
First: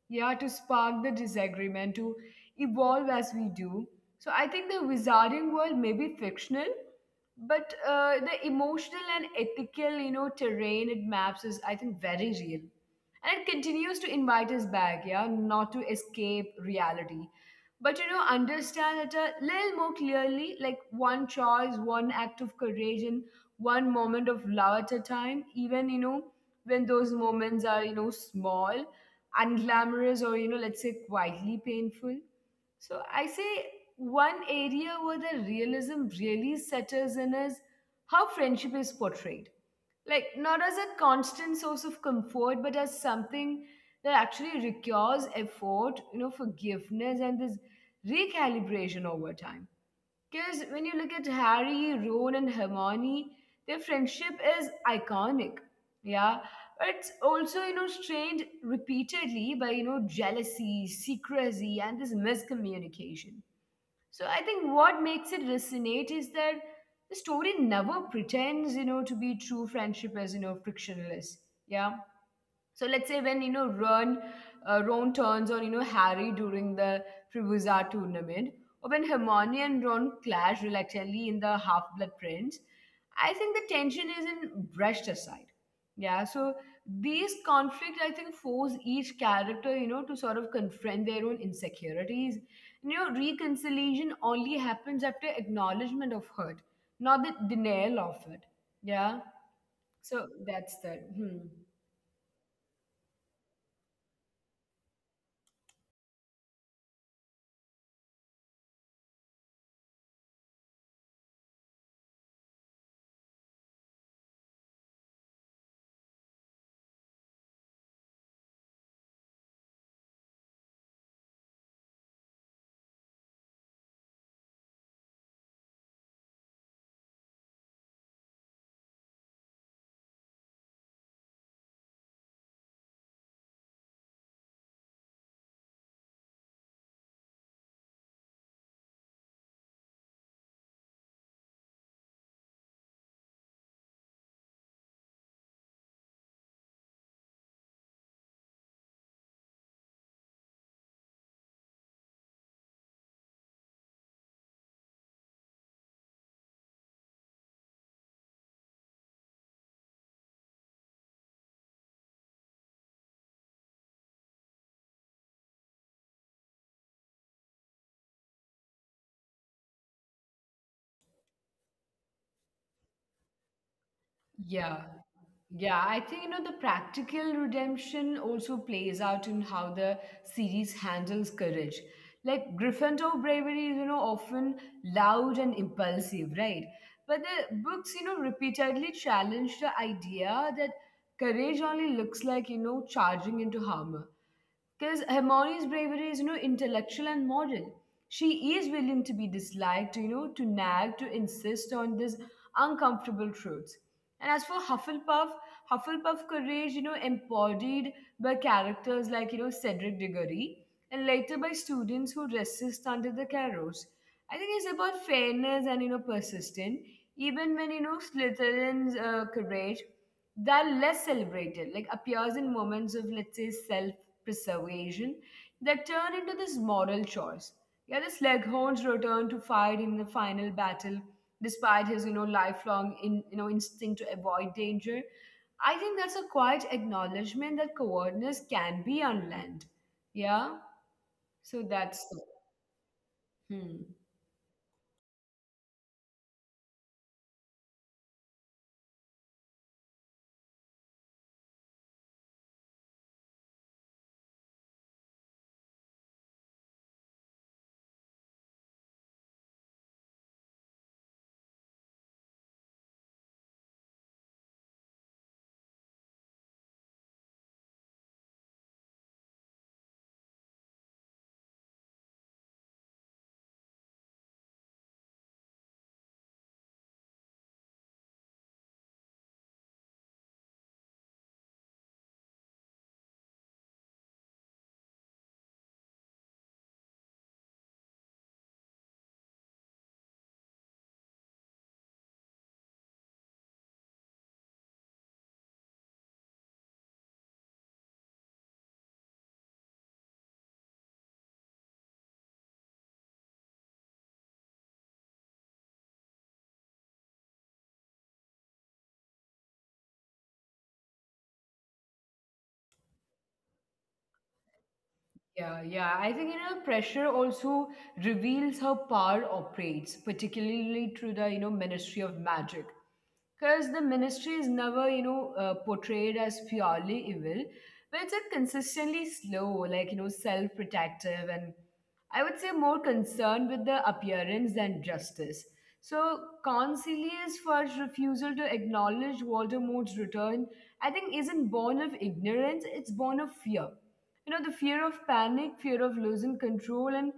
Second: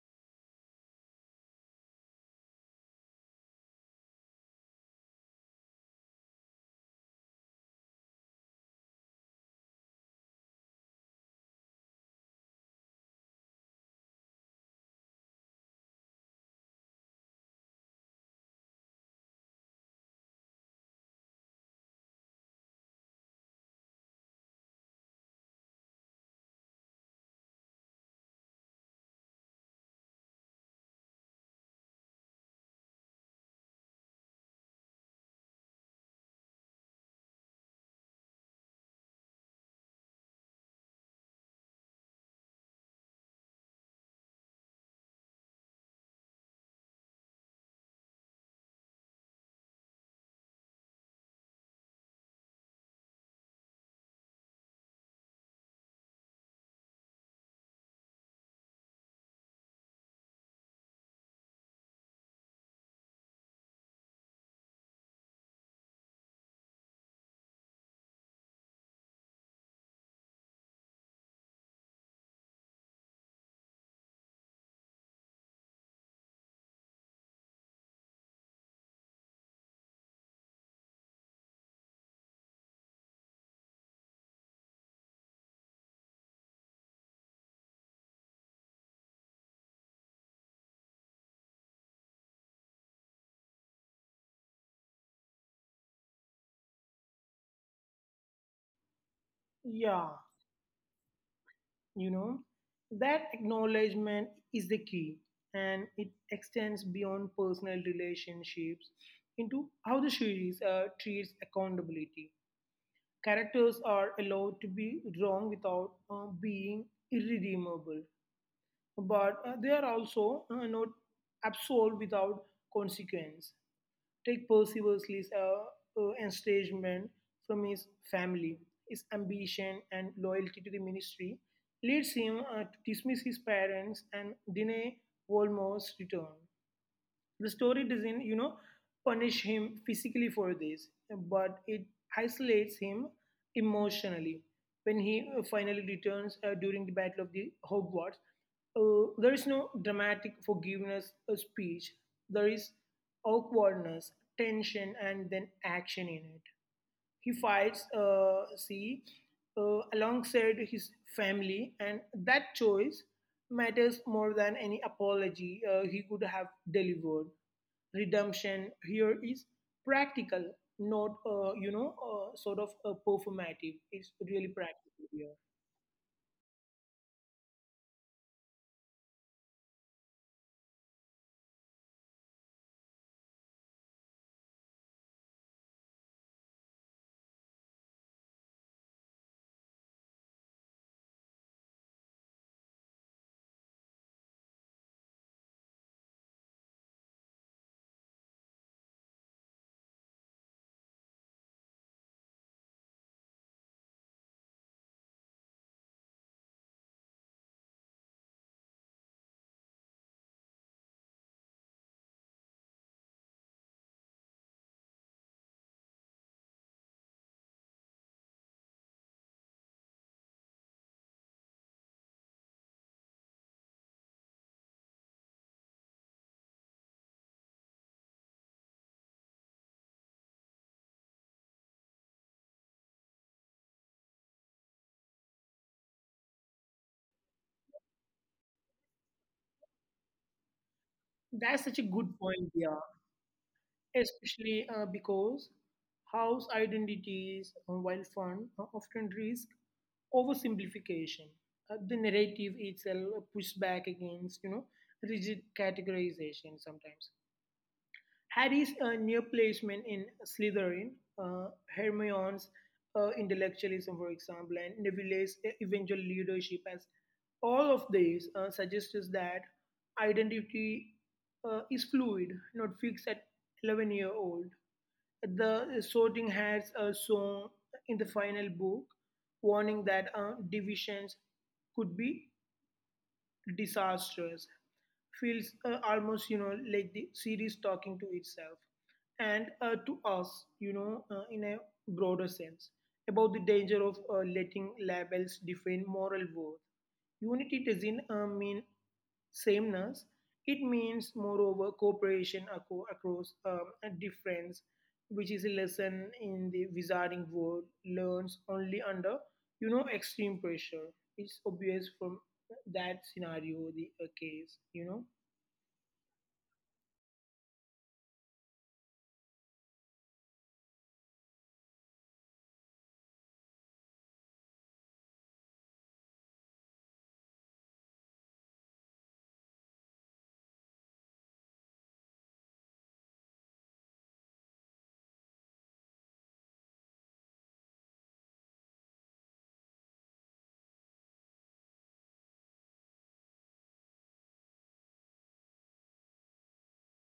[SPEAKER 1] yeah, to spark the disagreement, to evolve as we do. So I think the wizarding world may be fictional, but the emotional and ethical, you know, terrain it maps is, I think, very real. And it continues to invite us back, yeah, not to escape reality. But you know, understand it a little more clearly, like one choice, one act of courage, and one moment of love at a time, even you know, when those moments are, you know, small, unglamorous or you know let's say quietly painful. So I say one area where the realism really settles in is how friendship is portrayed, like not as a constant source of comfort but as something that actually requires effort, you know, forgiveness and this recalibration over time. Because when you look at Harry, Ron, and Hermione, their friendship is iconic. Yeah. But it's also, you know, strained repeatedly by, you know, jealousy, secrecy, and this miscommunication. So I think what makes it resonate is that the story never pretends, you know, to be true friendship as, you know, frictionless. Yeah. So let's say when you know Ron, Ron turns on you know Harry during the Triwizard tournament, or when Hermione and Ron clash reluctantly in the Half Blood Prince, I think the tension isn't brushed aside. Yeah, so these conflicts I think force each character you know to sort of confront their own insecurities. You know, reconciliation only happens after acknowledgement of hurt, not the denial of it. Yeah,
[SPEAKER 2] Yeah,
[SPEAKER 1] so that's that. Hmm.
[SPEAKER 2] you know that acknowledgement is the key, and it extends beyond personal relationships into how the series treats accountability. Characters are allowed to be wrong without being irredeemable, but they are also not absolved without consequence. Take Percy Worsley's estrangement from his family. His ambition and loyalty to the ministry leads him to dismiss his parents and deny Voldemort's return. The story doesn't, punish him physically for this, but it isolates him emotionally. When he finally returns during the Battle of the Hogwarts, there is no dramatic forgiveness speech. There is awkwardness, tension, and then action in it. He fights see alongside his family, and that choice matters more than any apology he could have delivered. Redemption here is practical, not sort of performative. It's really
[SPEAKER 1] Yeah.
[SPEAKER 2] practical here.
[SPEAKER 1] Yeah, I think you know the practical redemption also plays out in how the series handles courage. Like Gryffindor bravery is you know often loud and impulsive, right? But the books, you know, repeatedly challenge the idea that courage only looks like, you know, charging into armor. Because Hermione's bravery is, you know, intellectual and moral. She is willing to be disliked, you know, to nag, to insist on these uncomfortable truths. And as for Hufflepuff, Hufflepuff courage, you know, embodied by characters like, you know, Cedric Diggory and later by students who resist under the Carrows. I think it's about fairness and, you know, persistence. Even when, you know, Slytherin's courage, they're less celebrated, like appears in moments of, let's say, self-preservation that turn into this moral choice. Yeah, the Slughorn's return to fight in the final battle, despite his, you know, lifelong, you know, instinct to avoid danger, I think that's a quiet acknowledgement that cowardness can be unlearned. Yeah,
[SPEAKER 2] That's
[SPEAKER 1] so
[SPEAKER 2] such a good
[SPEAKER 1] that's the,
[SPEAKER 2] point. Yeah.
[SPEAKER 1] hmm.
[SPEAKER 2] Especially because house identities, while fun, often risk oversimplification. The narrative itself pushes back against, rigid categorization sometimes. Harry's near placement in Slytherin, uh, Hermione's intellectualism, for example, and Neville's eventual leadership, as all of these suggests that identity is fluid, not fixed at 11-year-old. The sorting has a song in the final book warning that divisions could be disastrous. Feels almost, like the series talking to itself and to us, in a broader sense, about the danger of letting labels define moral worth. Unity doesn't mean sameness. It means, moreover, cooperation across a difference, which is a lesson in the wizarding world learns only under, extreme pressure. It's obvious from that scenario, the case.
[SPEAKER 1] Yeah, yeah. I think you know pressure also reveals how power operates, particularly through the you know Ministry of Magic, because the ministry is never you know portrayed as purely evil, but it's a consistently slow like you know self-protective and I would say more concerned with the appearance than justice. So concilius first refusal to acknowledge Voldemort's return I think isn't born of ignorance, it's born of fear. You know, the fear of panic, fear of losing control and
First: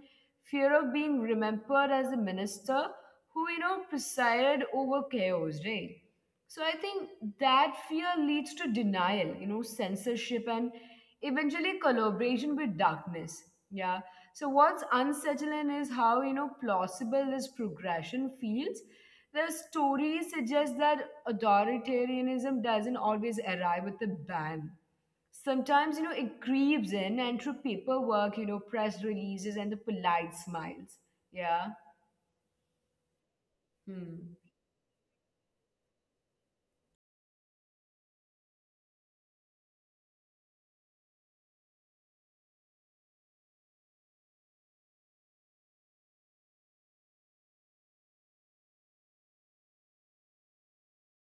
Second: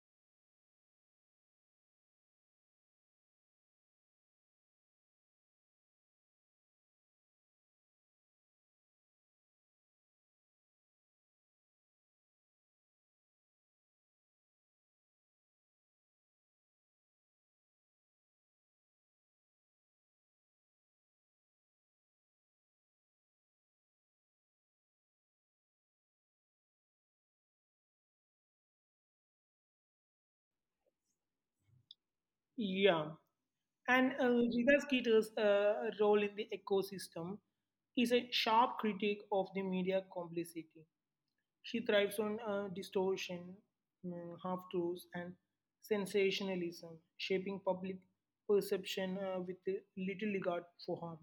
[SPEAKER 1] fear of being remembered as a minister who you know presided over chaos, right? So I think that fear leads to denial, you know, censorship and eventually collaboration with darkness. Yeah. So what's unsettling is how, you know, plausible this progression feels. The stories suggest that authoritarianism doesn't always arrive with a bang. Sometimes, you know, it creeps in and through paperwork, you know, press releases and the polite smiles. Yeah.
[SPEAKER 2] Yeah, and
[SPEAKER 1] Hmm.
[SPEAKER 2] Rita Skeeter's role in the ecosystem is a sharp critique of the media complicity. She thrives on distortion, half truths, and sensationalism, shaping public perception with little regard for harm.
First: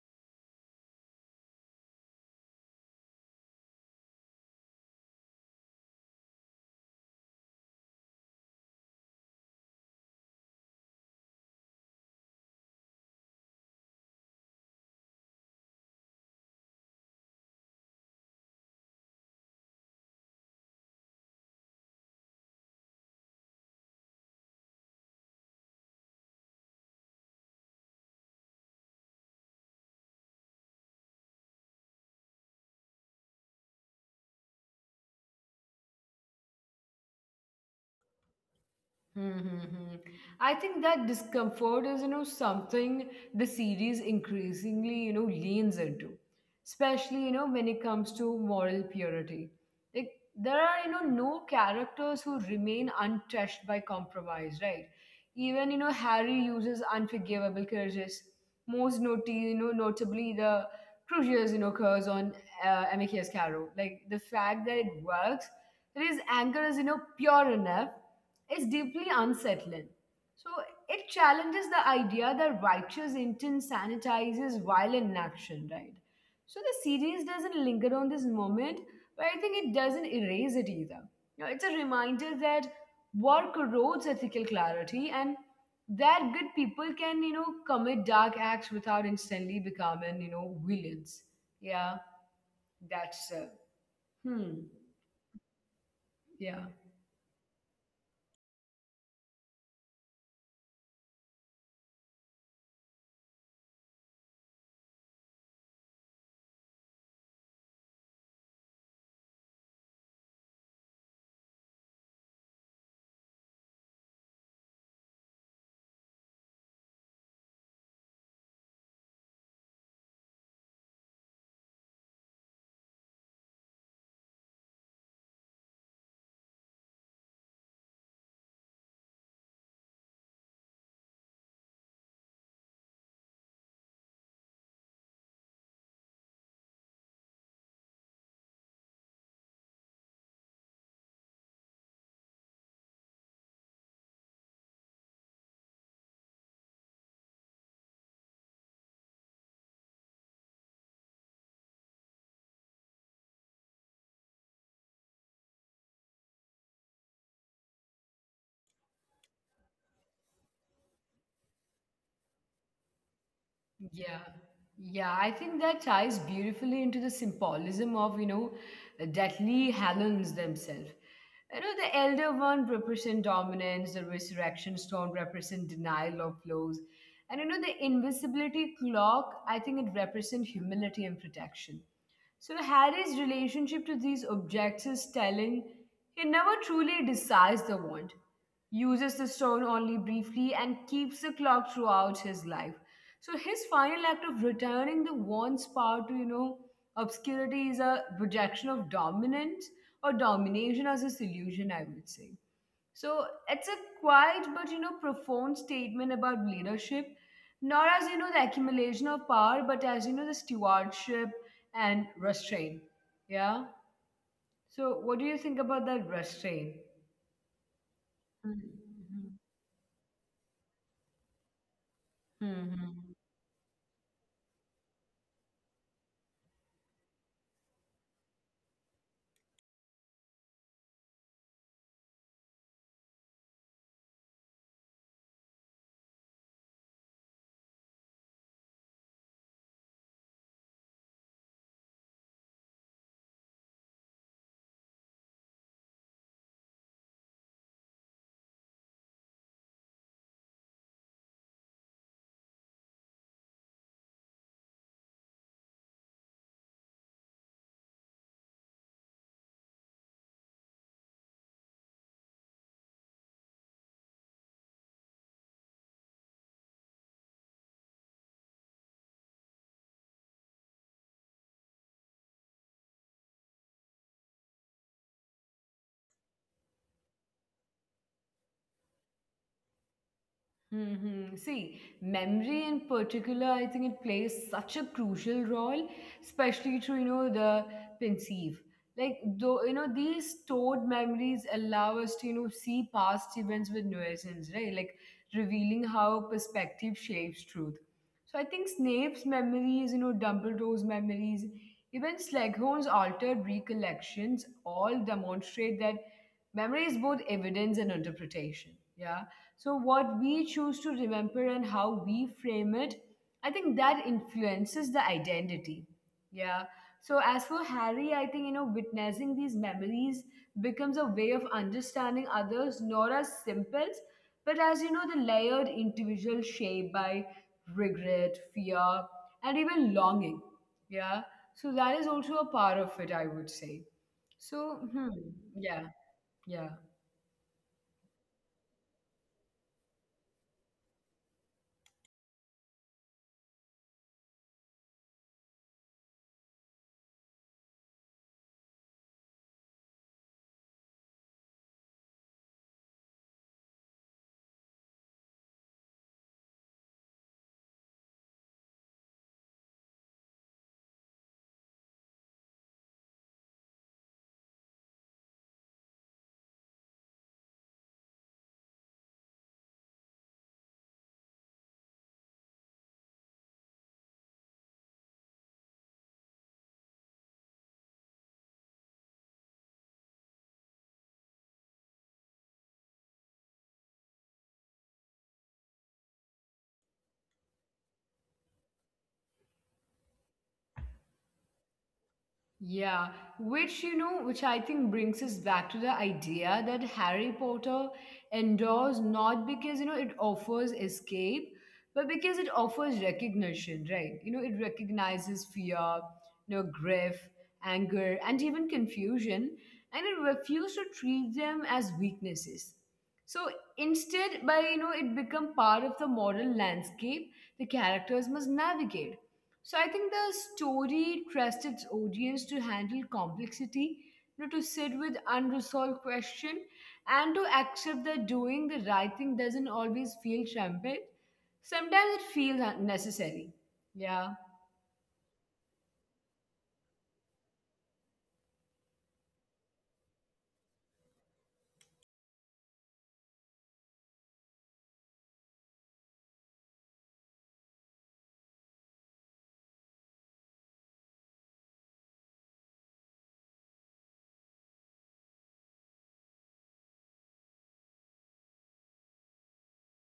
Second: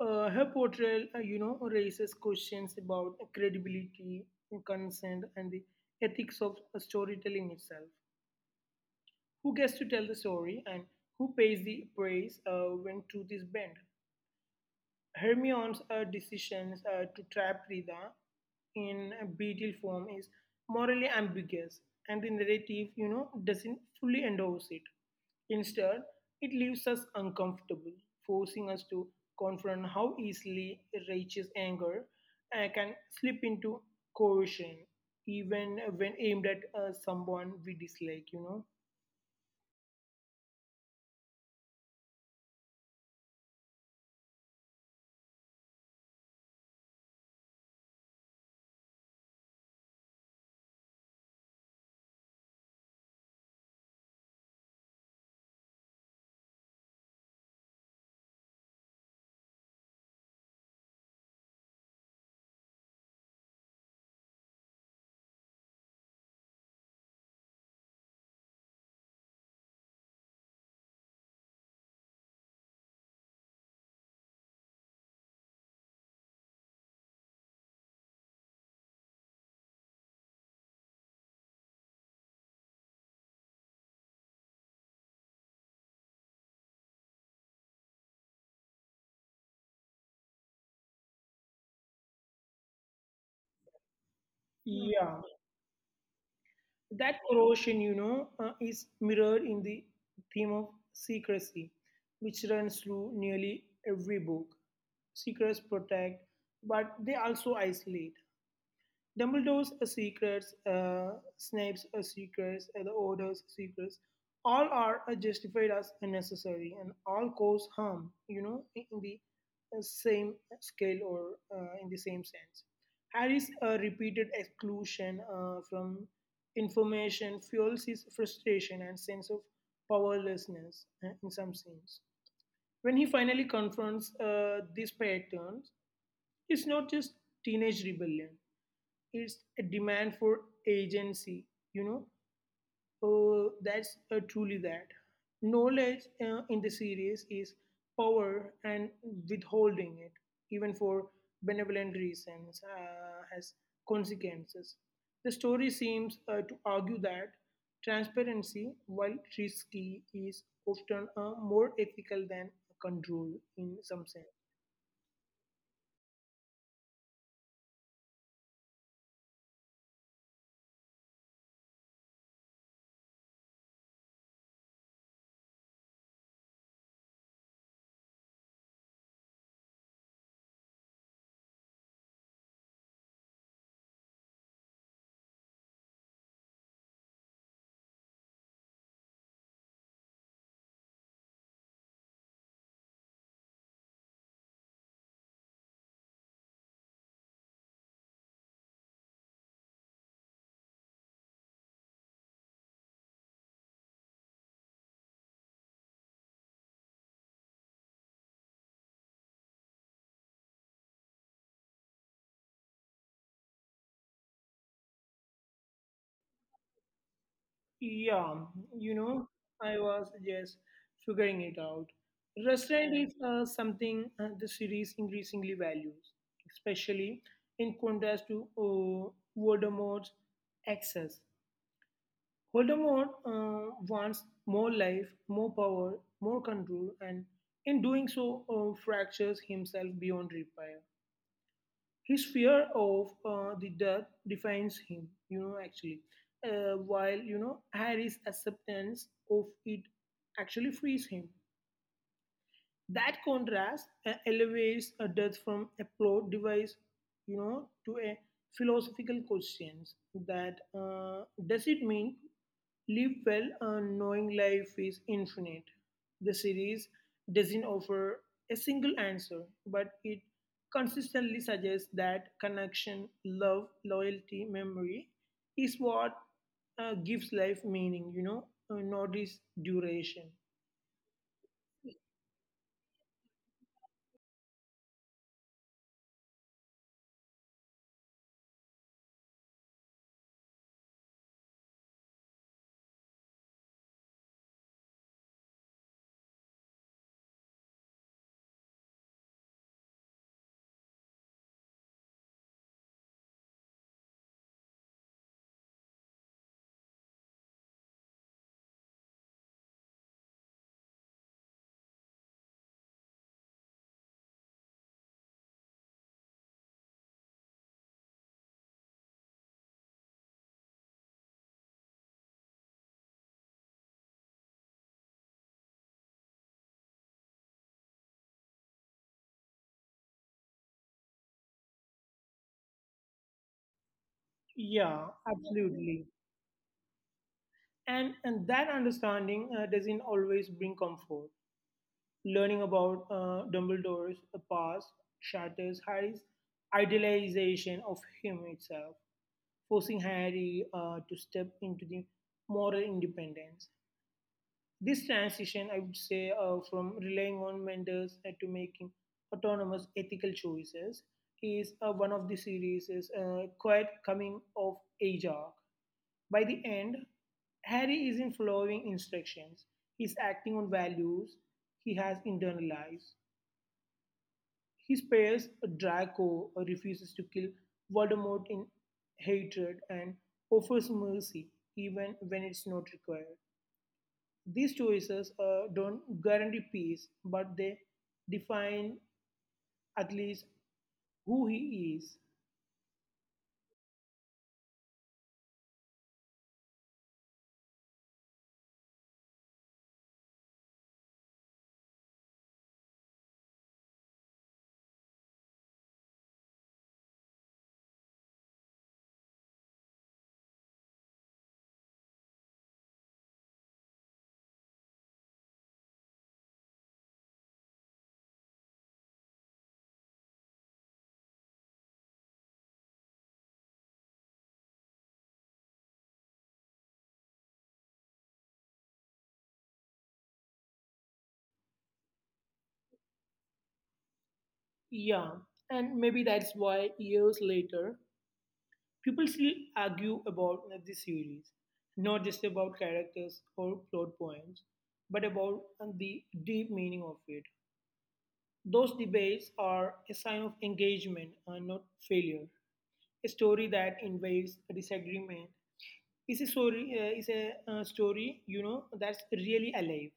[SPEAKER 2] Her portrayal, raises questions about credibility, consent, and the ethics of storytelling itself. Who gets to tell the story, and who pays the price when truth is bent? Hermione's decisions to trap Rita in a beetle form is morally ambiguous, and the narrative, doesn't fully endorse it. Instead, it leaves us uncomfortable, forcing us to confront how easily righteous anger can slip into coercion, even when aimed at someone we dislike.
[SPEAKER 1] Mm-hmm. I think that discomfort is, you know, something the series increasingly, you know, leans into, especially, you know, when it comes to moral purity. Like there are, you know, no characters who remain untouched by compromise, right? Even, you know, Harry uses unforgivable curses. You know, notably the crucial, you know, curse on Amicus Caro. Like the fact that it works his anger is you know pure enough is deeply unsettling. So it challenges the idea that righteous intent sanitizes violent action, right? So the series doesn't linger on this moment, but I think it doesn't erase it either. You know, it's a reminder that war corrodes ethical clarity and that good people can you know commit dark acts without instantly becoming you know villains. Yeah, that's hmm
[SPEAKER 2] Hmm. Yeah,
[SPEAKER 1] yeah
[SPEAKER 2] that corrosion, is mirrored in the theme of secrecy, which runs through nearly every book. Secrets protect, but they also isolate. Dumbledore's secrets, Snape's secrets, the Order's secrets, all are justified as necessary and all cause harm, in the same scale or in the same sense. Harry's repeated exclusion from information fuels his frustration and sense of powerlessness in some scenes. When he finally confronts these patterns, it's not just teenage rebellion. It's a demand for agency. you know oh, that's truly that knowledge in the series is power, and withholding it even for benevolent reasons has consequences. The story seems to argue that transparency, while risky, is often more ethical than control in some sense.
[SPEAKER 1] Yeah. Yeah, I think that ties beautifully into the symbolism of, you know, deathly Hallows themselves. You know, the elder one represent dominance, the resurrection stone represent denial of flows. And you know, the invisibility clock, I think it represent humility and protection. So Harry's relationship to these objects is telling. He never truly decides the wand, uses the stone only briefly, and keeps the clock throughout his life. So his final act of returning the wand's power to, you know, obscurity is a projection of dominance or domination as a solution, I would say. So it's a quiet but profound statement about leadership, not as the accumulation of power, but as the stewardship and restraint. Yeah. So what do you think about that restraint?
[SPEAKER 2] Yeah, you know, I was just figuring it out. Restaurant is
[SPEAKER 1] Mm-hmm.
[SPEAKER 2] something the series increasingly values, especially in contrast to Voldemort's excess. Voldemort wants more life, more power, more control, and in doing so, fractures himself beyond repair. His fear of the death defines him, actually, while, Harry's acceptance of it actually frees him. That contrast elevates a death from a plot device, to a philosophical questions that does it mean live well knowing life is infinite? The series doesn't offer a single answer, but it consistently suggests that connection, love, loyalty, memory is what gives life meaning, not its duration.
[SPEAKER 1] See, memory in particular, I think it plays such a crucial role, especially through, the perceive. Like, though, these stored memories allow us to, see past events with nuisance, right? Like, revealing how perspective shapes truth. So I think Snape's memories, Dumbledore's memories, even Slughorn's altered recollections all demonstrate that memory is both evidence and interpretation. Yeah. So, what we choose to remember and how we frame it, I think that influences the identity. Yeah. So, as for Harry, I think, witnessing these memories becomes a way of understanding others, not as simples, but as, the layered individual shaped by regret, fear, and even longing. Yeah. So, that is also a part of it, I would say. So,
[SPEAKER 2] Yeah,
[SPEAKER 1] yeah,
[SPEAKER 2] absolutely.
[SPEAKER 1] yeah.
[SPEAKER 2] And that understanding doesn't always bring comfort. Learning about Dumbledore's past shatters Harry's idealization of him itself, forcing Harry to step into the moral independence. This transition, I would say, from relying on mentors to making autonomous ethical choices, is one of the series' quite coming of age arc. By the end, Harry isn't following instructions, he's acting on values he has internalized. He spares Draco, refuses to kill Voldemort in hatred, and offers mercy even when it's not required. These choices don't guarantee peace, but they define at least who he is.
[SPEAKER 1] Yeah, which I think brings us back to the idea that Harry Potter endures not because it offers escape, but because it offers recognition, right? It recognizes fear, grief, anger, and even confusion, and it refuses to treat them as weaknesses. So instead, it become part of the moral landscape the characters must navigate. So I think the story trusts its audience to handle complexity, to sit with unresolved question, and to accept that doing the right thing doesn't always feel triumphant. Sometimes it feels unnecessary. Yeah.
[SPEAKER 2] Yeah, and maybe that's why years later people still argue about the series, not just about characters or plot points, but about the deep meaning of it. Those debates are a sign of engagement and not failure. A story that invites a disagreement is a story, is a story that's really alive.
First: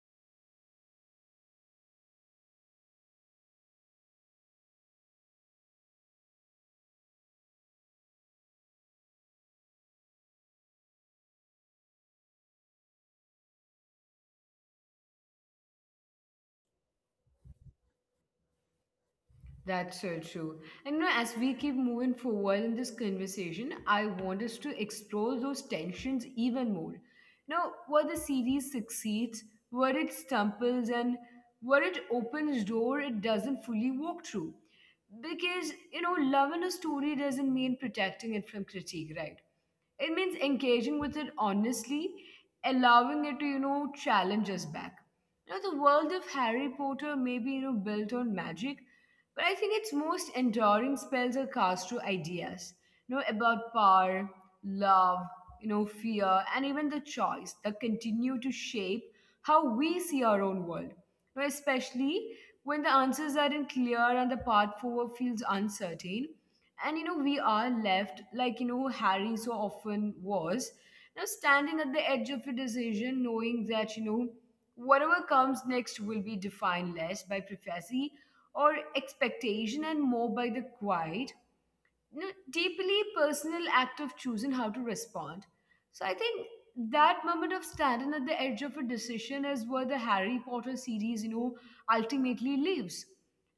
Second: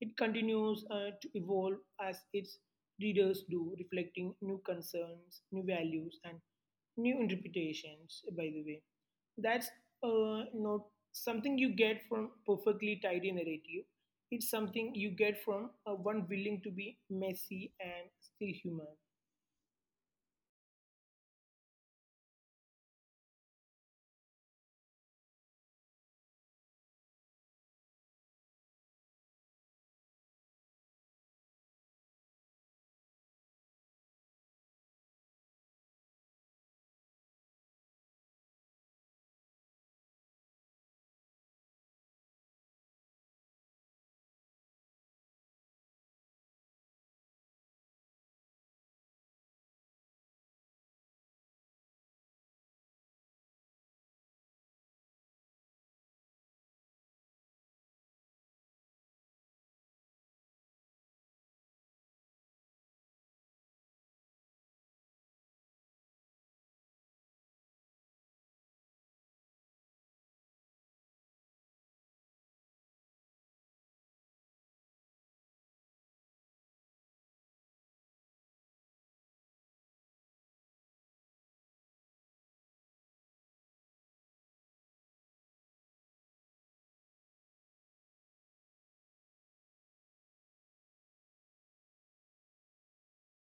[SPEAKER 2] It continues to evolve as its readers do, reflecting new concerns, new values, and new interpretations, by the way. That's not something you get from perfectly tidy narrative. It's something you get from one willing to be messy and still human.
[SPEAKER 1] That's so true. And as we keep moving forward in this conversation, I want us to explore those tensions even more. Now, where the series succeeds, where it stumbles, and where it opens door it doesn't fully walk through. Because loving a story doesn't mean protecting it from critique, right? It means engaging with it honestly, allowing it to, challenge us back. The world of Harry Potter may be, built on magic, but I think its most enduring spells are cast through ideas, about power, love, fear, and even the choice that continue to shape how we see our own world. Especially when the answers aren't clear and the path forward feels uncertain. And we are left, Harry so often was, now standing at the edge of a decision, knowing that whatever comes next will be defined less by prophecy or expectation and more by the quiet deeply personal act of choosing how to respond. So I think that moment of standing at the edge of a decision is where the Harry Potter series, ultimately lives.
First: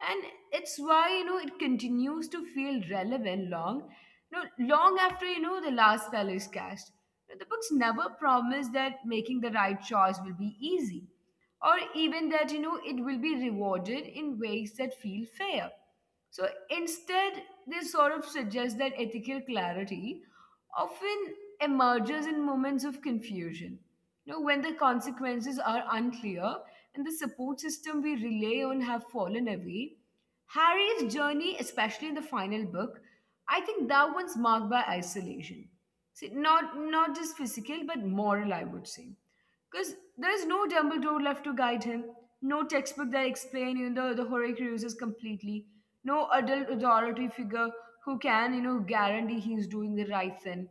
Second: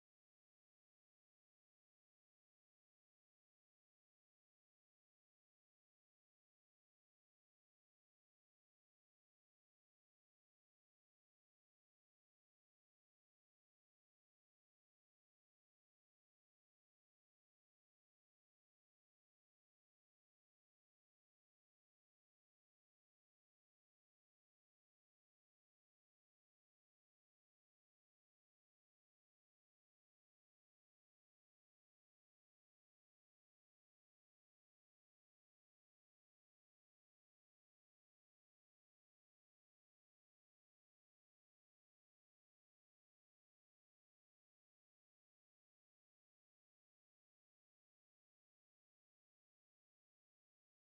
[SPEAKER 1] And it's why, it continues to feel relevant long, you long after, the last spell is cast. The books never promise that making the right choice will be easy or even that it will be rewarded in ways that feel fair, so instead they sort of suggest that ethical clarity often emerges in moments of confusion, when the consequences are unclear and the support system we rely on have fallen away. Harry's journey, especially in the final book, I think that one's marked by isolation. See, not just physical but moral, I would say, because there is no Dumbledore left to guide him, no textbook that explains the Horcruxes completely, no adult authority figure who can guarantee he's doing the right thing.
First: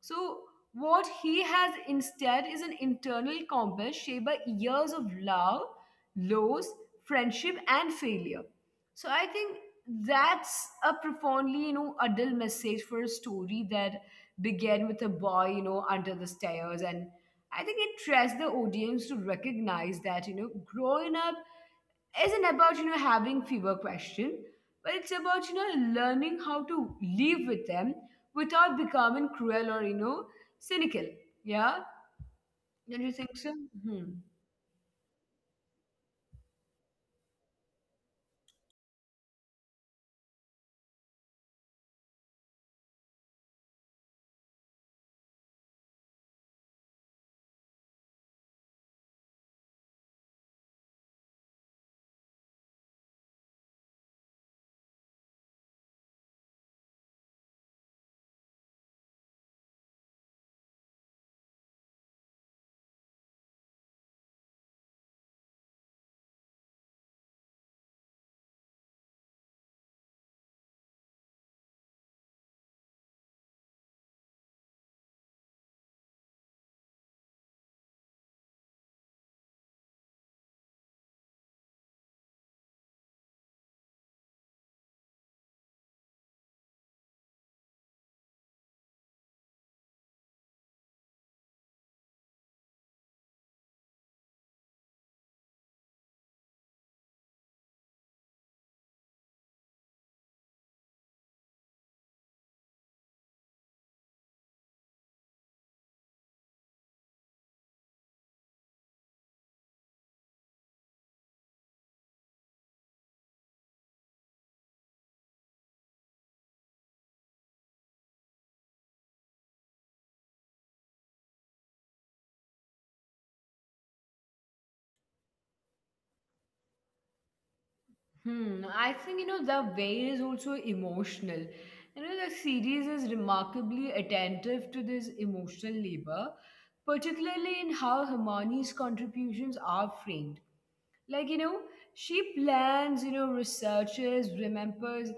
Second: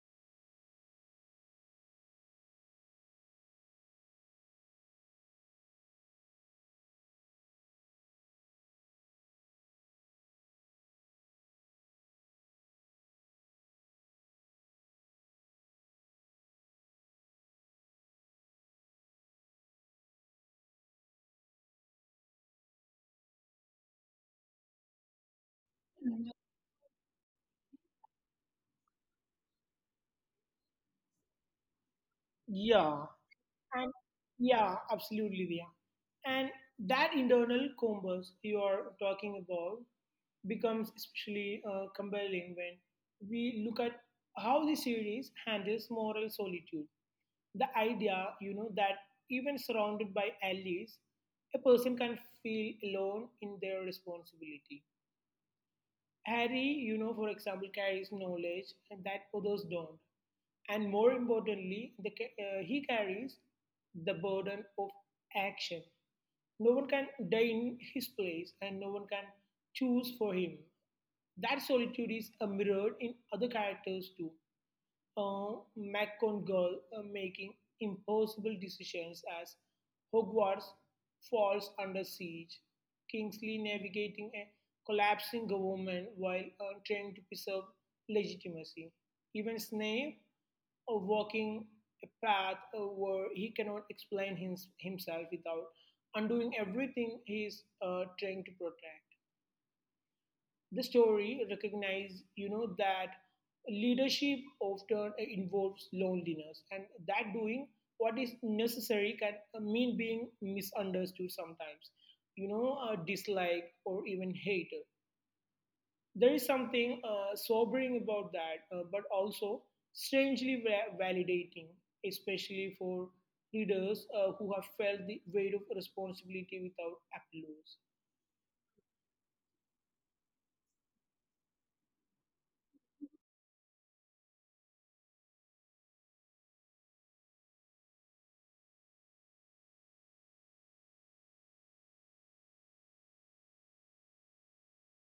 [SPEAKER 1] So what he has instead is an internal compass shaped by years of love, loss, friendship, and failure. So I think that's a profoundly adult message for a story that began with a boy under the stairs, and I think it trusts the audience to recognize that, growing up isn't about, having fewer questions, but it's about, learning how to live with them without becoming cruel or, cynical. Yeah? Don't you
[SPEAKER 2] Yeah.
[SPEAKER 1] think so? Hmm.
[SPEAKER 2] And yeah, absolutely, Dia. And that internal compass you are talking about becomes especially compelling when we look at how the series handles moral solitude. The idea, that even surrounded by allies, a person can feel alone in their responsibility. Harry, for example, carries knowledge that others don't. And more importantly, he carries the burden of action. No one can die in his place and no one can choose for him. That solitude is mirrored in other characters too. uh, McGonagall making impossible decisions as Hogwarts falls under siege, Kingsley navigating a collapsing government while trying to preserve legitimacy, even Snape walking a path where he cannot explain himself without undoing everything he is trying to protect. The story recognizes, that leadership often involves loneliness, and that doing what is necessary can mean being misunderstood sometimes, disliked or even hated. There is something sobering about that, but also strangely validating, especially for leaders who have felt the weight of responsibility without applause.
[SPEAKER 1] Hmm. I think, the way is also emotional. The series is remarkably attentive to this emotional labor, particularly in how Hermione's contributions are framed. Like, she plans, researches, remembers,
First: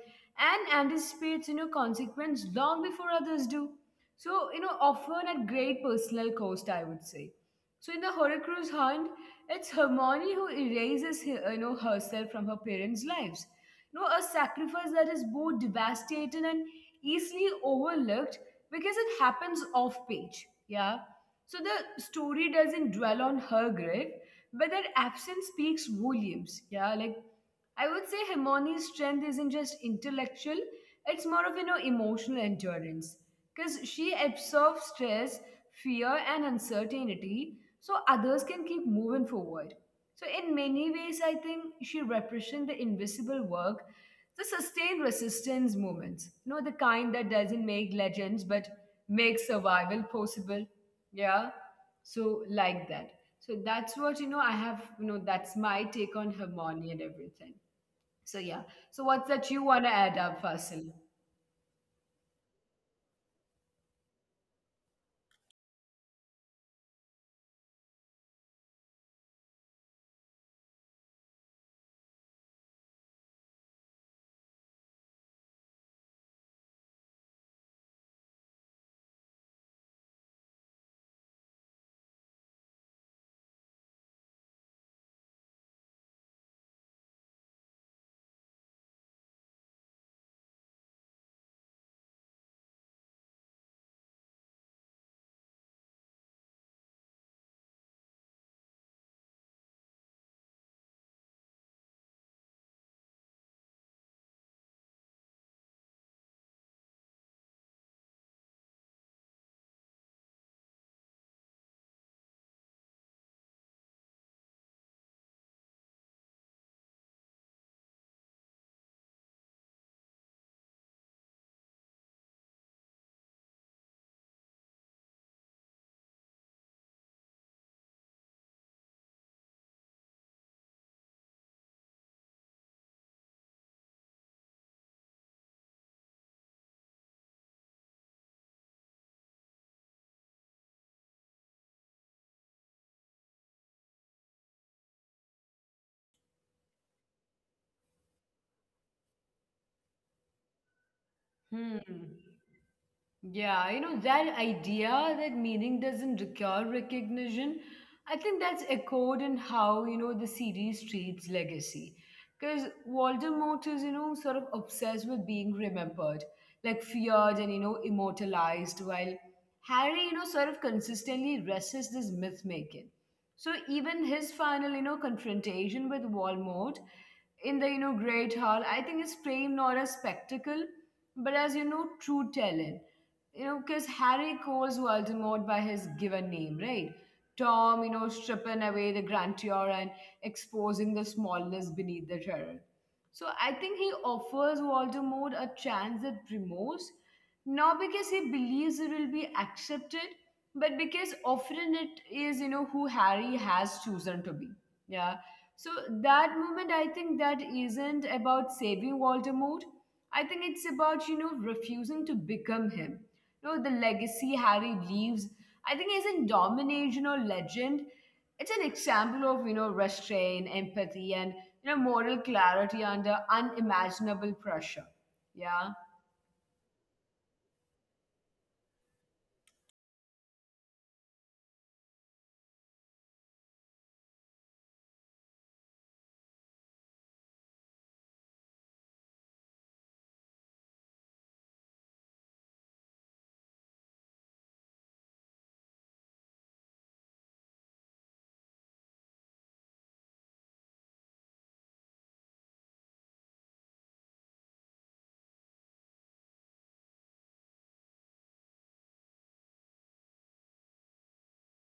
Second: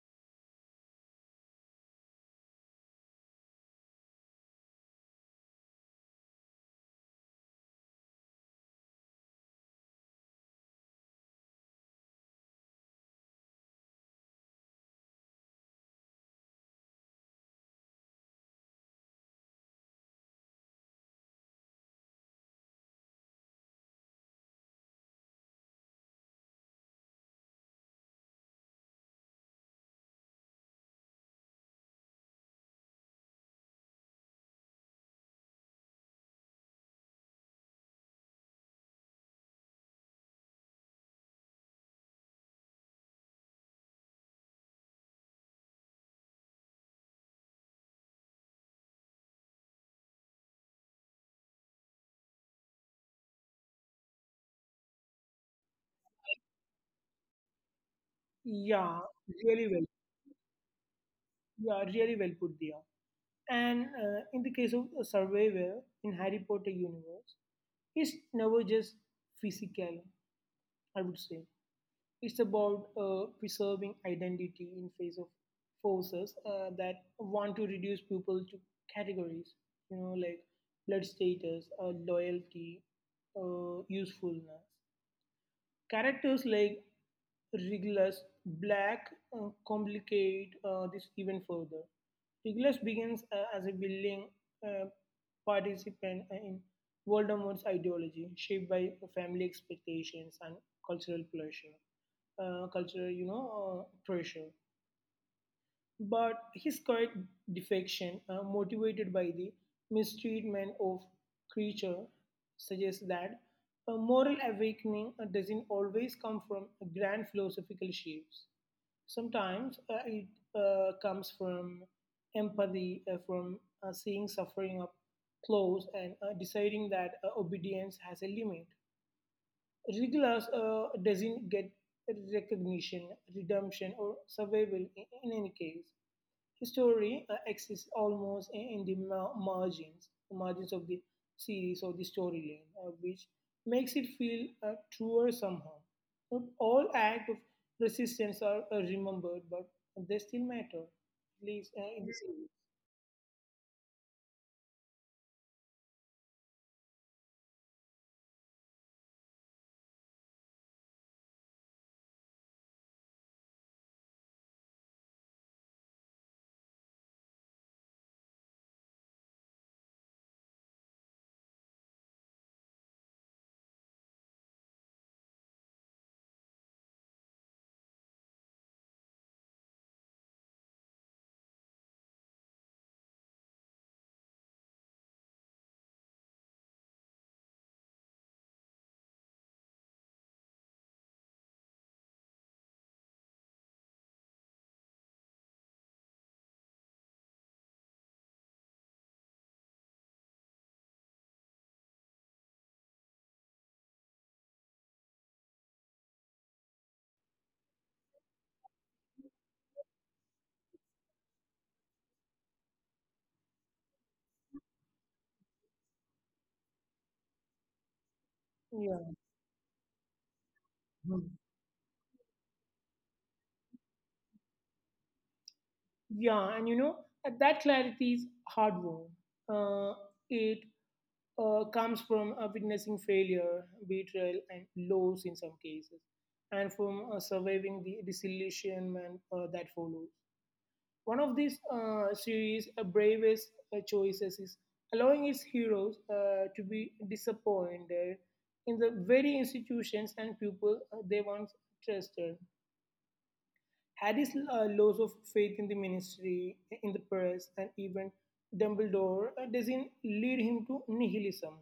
[SPEAKER 1] and anticipates, consequence long before others do. So, often at great personal cost, I would say. So in the Horcrux hunt, it's Hermione who erases, herself from her parents' lives. A sacrifice that is both devastating and easily overlooked because it happens off page. Yeah. So the story doesn't dwell on her grave, but their absence speaks volumes. Yeah, like I would say Hermione's strength isn't just intellectual, it's more of emotional endurance. Because she absorbs stress, fear, and uncertainty so others can keep moving forward. So, in many ways, I think she represents the invisible work, the sustained resistance movements, the kind that doesn't make legends but makes survival possible. Yeah. So, like that. So, that's what, I have, that's my take on Hermione and everything. So, yeah. So,
[SPEAKER 2] Yeah,
[SPEAKER 1] what's that you
[SPEAKER 2] really
[SPEAKER 1] want to
[SPEAKER 2] well.
[SPEAKER 1] add up, Fasil?
[SPEAKER 2] Yeah, really well put, Dia. And in the case of a survivor in Harry Potter universe, it's never just physical. I would say it's about preserving identity in face of forces that want to reduce people to categories. Like blood status, loyalty, usefulness. Characters like Regulus Black complicate this even further. Regulus begins as a willing uh, participant in Voldemort's ideology, shaped by family expectations and cultural pressure, cultural, pressure. But his quiet defection, motivated by the mistreatment of creature, suggests that a moral awakening doesn't always come from grand philosophical shifts. Sometimes it comes from empathy, from seeing suffering up close and deciding that obedience has a limit. Regulus doesn't get recognition, redemption, or survival in any case. Story exists almost in the margins of the series or the storyline, which makes it feel truer somehow. Not all acts of resistance are remembered, but they still matter, at least in the series.
[SPEAKER 1] Hmm. Yeah, that idea that meaning doesn't require recognition, I think that's echoed in how, the series treats legacy. Because Voldemort is, sort of obsessed with being remembered, like feared and, immortalized, while Harry, sort of consistently resists this myth making. So even his final, confrontation with Voldemort in the, Great Hall, I think is framed not as spectacle, but as, true talent, because Harry calls Voldemort by his given name, right? Tom, stripping away the grandeur and exposing the smallness beneath the terror. So I think he offers Voldemort a chance at remorse, not because he believes it will be accepted, but because often it is, who Harry has chosen to be. Yeah. So that moment, I think that isn't about saving Voldemort. I think it's about, refusing to become him, the legacy Harry leaves, I think isn't domination or legend. It's an example
[SPEAKER 2] Yeah.
[SPEAKER 1] of, restraint, empathy, and,
[SPEAKER 2] Hmm.
[SPEAKER 1] moral clarity under unimaginable pressure. Yeah.
[SPEAKER 2] Yeah, and that clarity is hard won. Uh, it comes from witnessing failure, betrayal, and loss in some cases, and from surviving the disillusionment that follows. One of these series' bravest choices is allowing its heroes to be disappointed in the very institutions and people they once trusted. Harry's loss of faith in the ministry, in the press, and even Dumbledore doesn't lead him to nihilism,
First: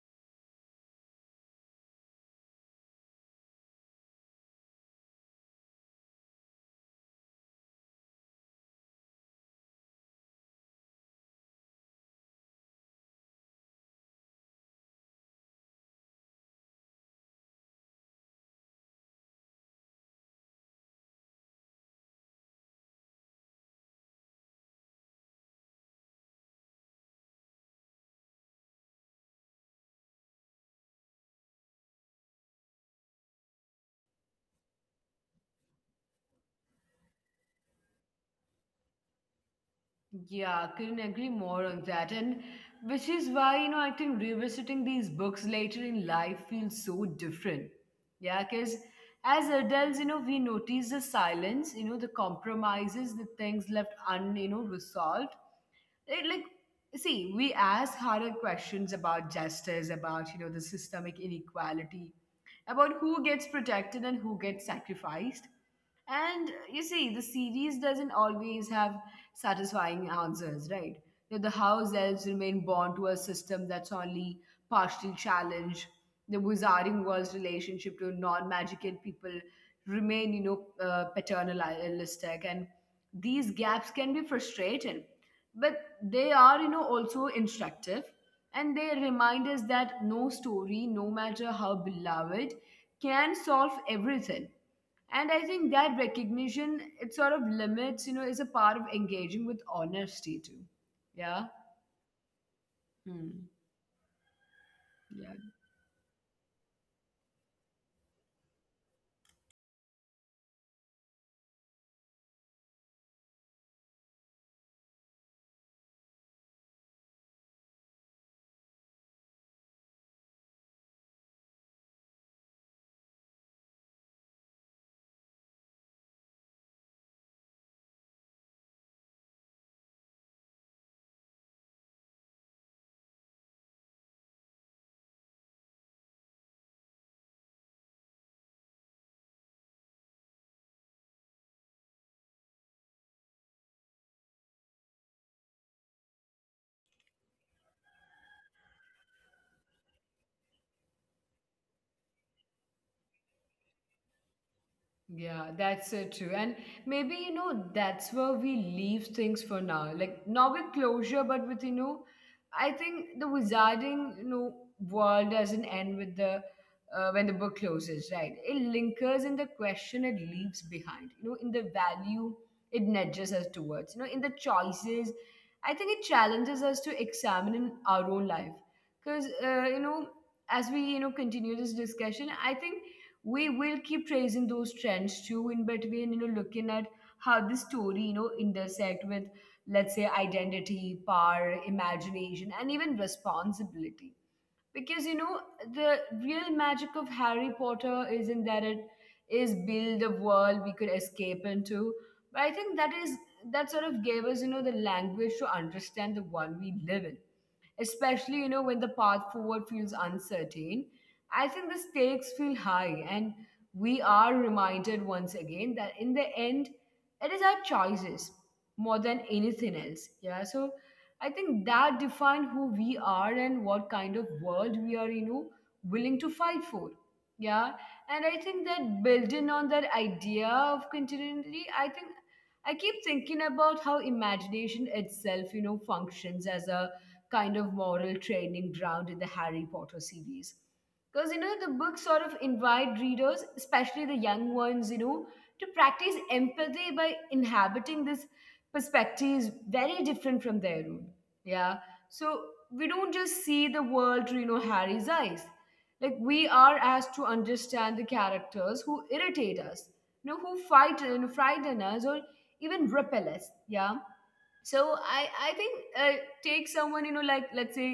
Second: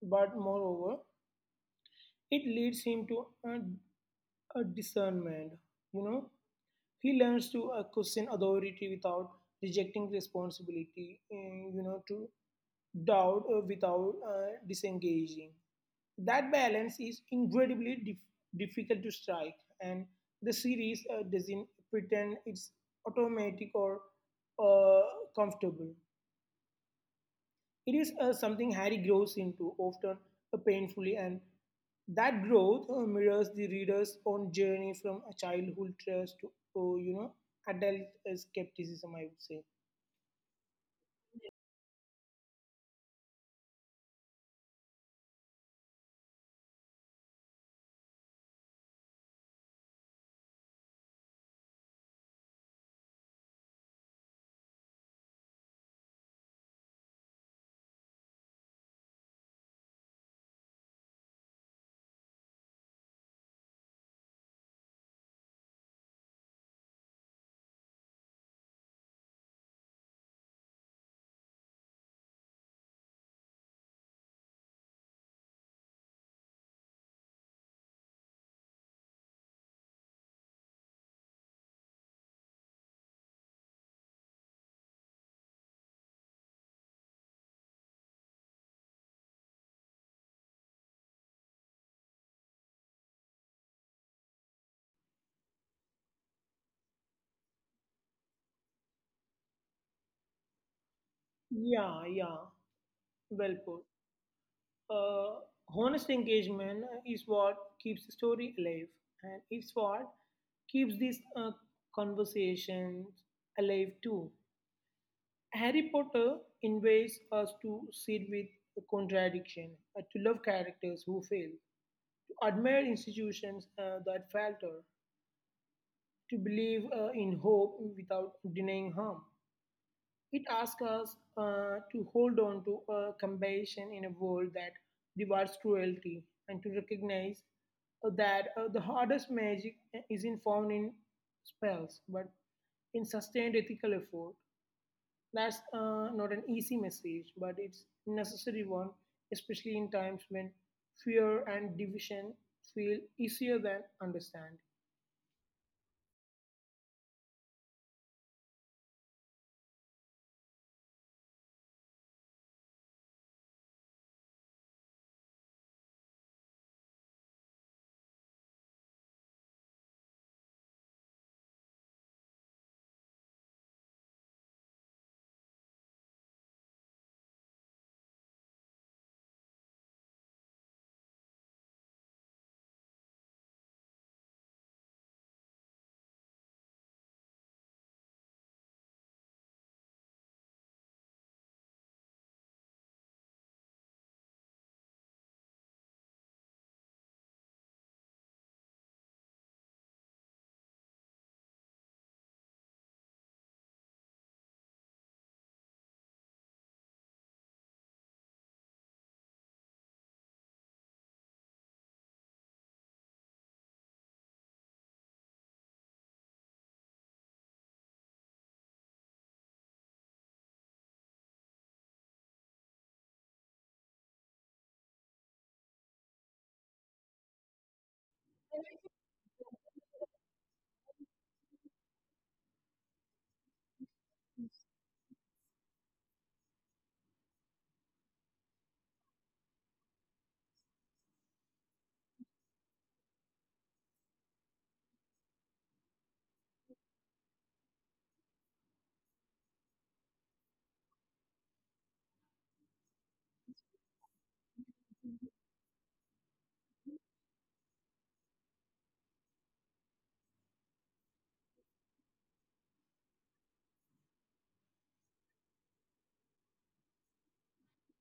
[SPEAKER 2] but moreover, it leads him to a discernment. You know, he learns to question authority without rejecting responsibility, and to doubt without disengaging. That balance is incredibly difficult to strike, and the series doesn't pretend it's automatic or uh, comfortable. It is something Harry grows into, often painfully, and that growth mirrors the reader's own journey from a childhood trust to, uh, you know, adult skepticism, I would say.
[SPEAKER 1] Yeah, couldn't agree more on that. And which is why, I think revisiting these books later in life feels so different. Yeah, because as adults, we notice the silence, the compromises, the things left un resolved. Right, like see we ask harder questions about justice, about the systemic inequality, about who gets protected and who gets sacrificed, and you see the series doesn't always have satisfying answers, right? The house elves remain bound to a system that's only partially challenged, the wizarding world's relationship to non-magical people remain paternalistic, and these gaps can be frustrating, but they are also instructive, and they remind us that no story, no matter how beloved, can solve everything. And I think that recognition, it sort of limits is a part of engaging with honesty too. Yeah.
[SPEAKER 2] Yeah, yeah, well
[SPEAKER 1] Hmm.
[SPEAKER 2] put. Uh,
[SPEAKER 1] Yeah.
[SPEAKER 2] Honest engagement is what keeps the story alive, and it's what keeps these conversations alive too. Harry Potter invites us to sit with the contradiction, to love characters who fail, to admire institutions that falter, to believe in hope without denying harm. It asks us to hold on to compassion in a world that rewards cruelty, and to recognize that the hardest magic isn't found in spells but in sustained ethical effort. That's not an easy message, but it's necessary one, especially in times when fear and division feel easier than understand.
[SPEAKER 1] Yeah, that's so true. And maybe, that's where we leave things for now. Like, not with closure, but with, I think the wizarding, world doesn't end with the, when the book closes, right? It lingers in the question it leaves behind, in the value it nudges us towards, in the choices. I think it challenges us to examine in our own life. Because, as we, continue this discussion, I think we will keep tracing those trends too, in between looking at how the story intersect with, let's say, identity, power, imagination, and even responsibility. Because the real magic of Harry Potter isn't that it is build a world we could escape into, but I think that is, that sort of gave us the language to understand the one we live in, especially when the path forward feels uncertain. I think the stakes feel high, and we are reminded once again that in the end, it is our choices more than anything else. Yeah. So I think that define who we are and what kind of world we are willing to fight for. Yeah. And I think that, building on that idea of continuity, I think I keep thinking about how imagination itself functions as a kind of moral training ground in the Harry Potter series. Because, the book sort of invite readers, especially the young ones, to practice empathy by inhabiting this perspectives very different from their own. Yeah. So we don't just see the world through, Harry's eyes. Like we are asked to understand the characters who irritate us, who fight and frighten us or even repel us. Yeah, so I think take someone like let's say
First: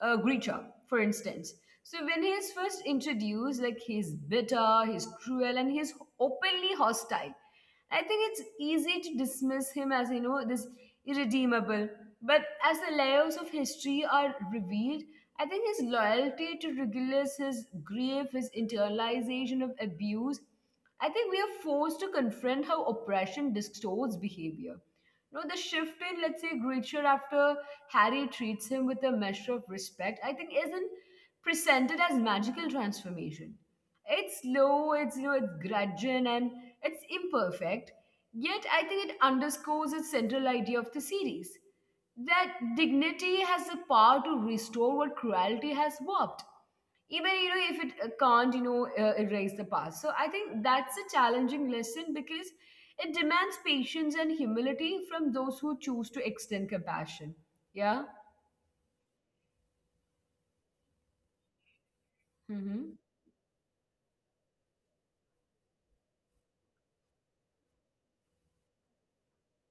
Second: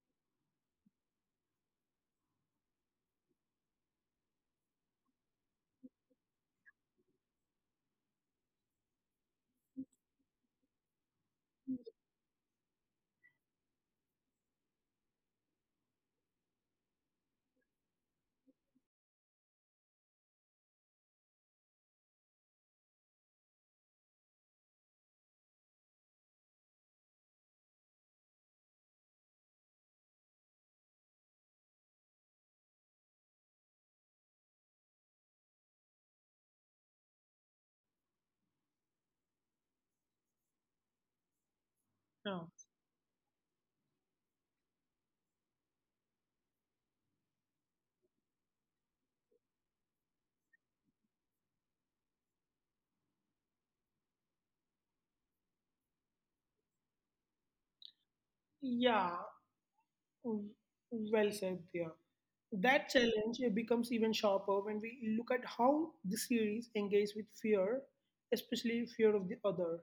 [SPEAKER 1] Grisha, for instance. So when he is first introduced, like he's bitter, he's cruel, and he's openly hostile. I think it's easy to dismiss him as this irredeemable, but as the layers of history are revealed, I think his loyalty to Regulus, his grief, his internalization of abuse, I think we are forced to confront how oppression distorts behavior. The shift in, let's say, Gretchen after Harry treats him with a measure of respect, I think isn't presented as magical transformation. It's slow, it's gradual and it's imperfect. Yet I think it underscores its central idea of the series.
[SPEAKER 2] Now,
[SPEAKER 1] That dignity has the power to restore what cruelty has warped, even if it can't erase the past. So I think that's a challenging lesson, because it demands patience and humility from those who choose to extend compassion. Yeah.
[SPEAKER 2] yeah, w- well said there. That
[SPEAKER 1] Mm-hmm.
[SPEAKER 2] challenge becomes even sharper when we look at how the series engage with fear, especially fear of the other.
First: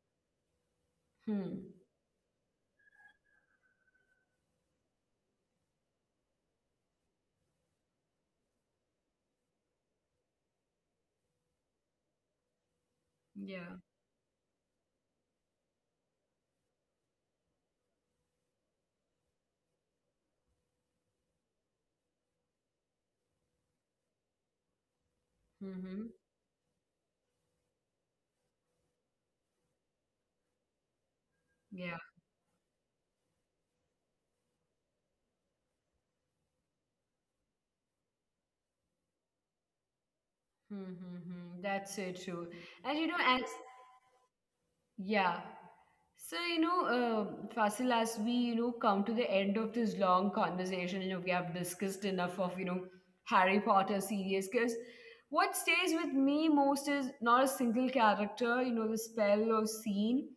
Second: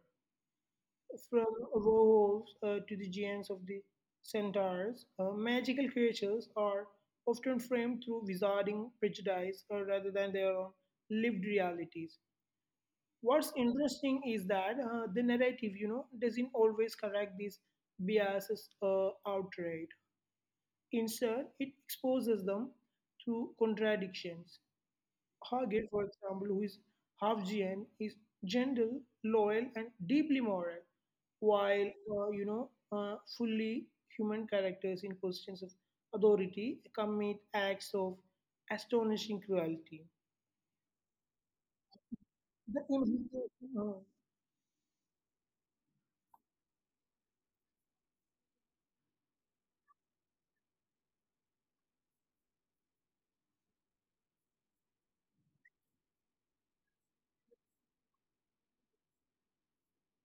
[SPEAKER 2] From
[SPEAKER 1] hmm
[SPEAKER 2] warhorses to the giants of the centaurs, magical creatures are often framed through wizarding prejudice rather than their own lived realities. What's
[SPEAKER 1] yeah.
[SPEAKER 2] interesting is that the narrative, doesn't always correct these biases outright. Instead, it exposes them through contradictions. Hargit, for
[SPEAKER 1] Mm-hmm.
[SPEAKER 2] example, who is half GN, is gentle, loyal, and deeply moral, while
[SPEAKER 1] Yeah.
[SPEAKER 2] fully human characters in positions of authority commit acts of astonishing cruelty.
[SPEAKER 1] Mm-hmm. Hmm. That's so true.
[SPEAKER 2] The
[SPEAKER 1] And you know as
[SPEAKER 2] implication, uh,
[SPEAKER 1] Yeah. So, Fasil, as we, come to the end of this long conversation, we have discussed enough of, Harry Potter series, because what stays with me most is not a single character, the spell or scene,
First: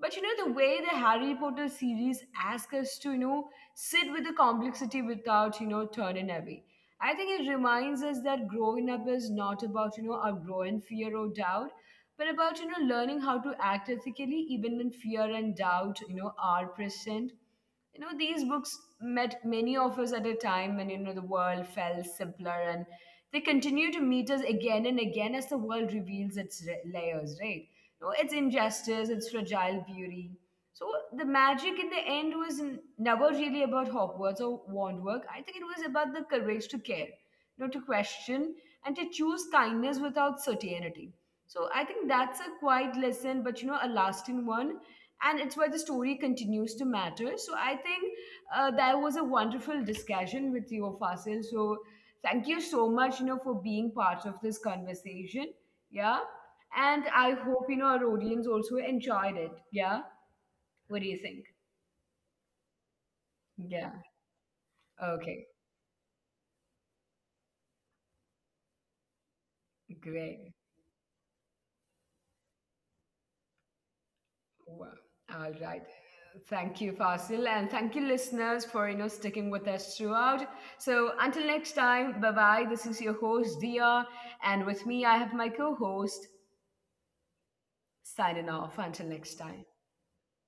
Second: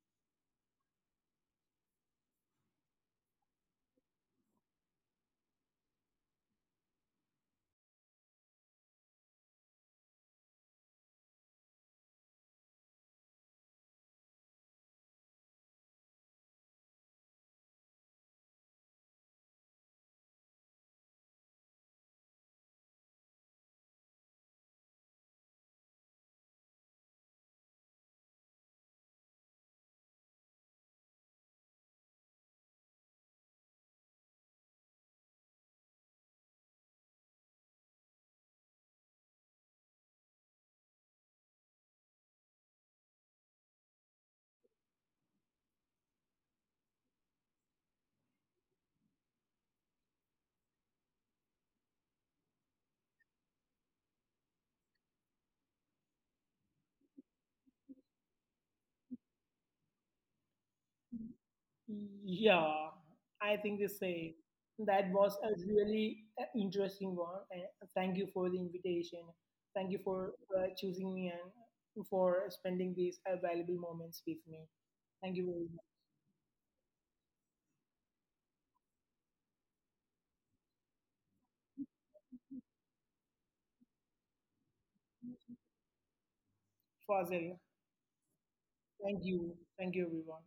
[SPEAKER 1] but, the way the Harry Potter series asks us to, sit with the complexity without, turning away. I think it reminds us that growing up is not about, outgrowing fear or doubt, but about learning how to act ethically even when fear and doubt are present. These books met many of us at a time when the world felt simpler, and they continue to meet us again and again as the world reveals its layers, right? Its injustice, its fragile beauty. So the magic in the end was never really about Hogwarts or wand work. I think it was about the courage to care, to question, and to choose kindness without certainty. So I think that's a quiet lesson, but a lasting one. And it's why the story continues to matter. So I think that was a wonderful discussion with you, Fasil. So thank you so much, for being part of this conversation. Yeah. And I hope, our audience also enjoyed it. Yeah. What do you think?
[SPEAKER 2] Yeah, I think the
[SPEAKER 1] Yeah.
[SPEAKER 2] same. That was
[SPEAKER 1] Okay.
[SPEAKER 2] a really interesting one. And thank you for the invitation. Thank you for
[SPEAKER 1] Great.
[SPEAKER 2] choosing me and for spending these valuable moments with me.
[SPEAKER 1] Wow.
[SPEAKER 2] Thank you
[SPEAKER 1] All
[SPEAKER 2] very
[SPEAKER 1] right.
[SPEAKER 2] much.
[SPEAKER 1] Thank you, Fasil, and thank you, listeners, for sticking with us throughout. So until next time, bye bye. This is your host Dia, and with me I have my co-host
[SPEAKER 2] Fazil,
[SPEAKER 1] signing off. Until
[SPEAKER 2] thank
[SPEAKER 1] next
[SPEAKER 2] you.
[SPEAKER 1] time.
[SPEAKER 2] Thank you, everyone.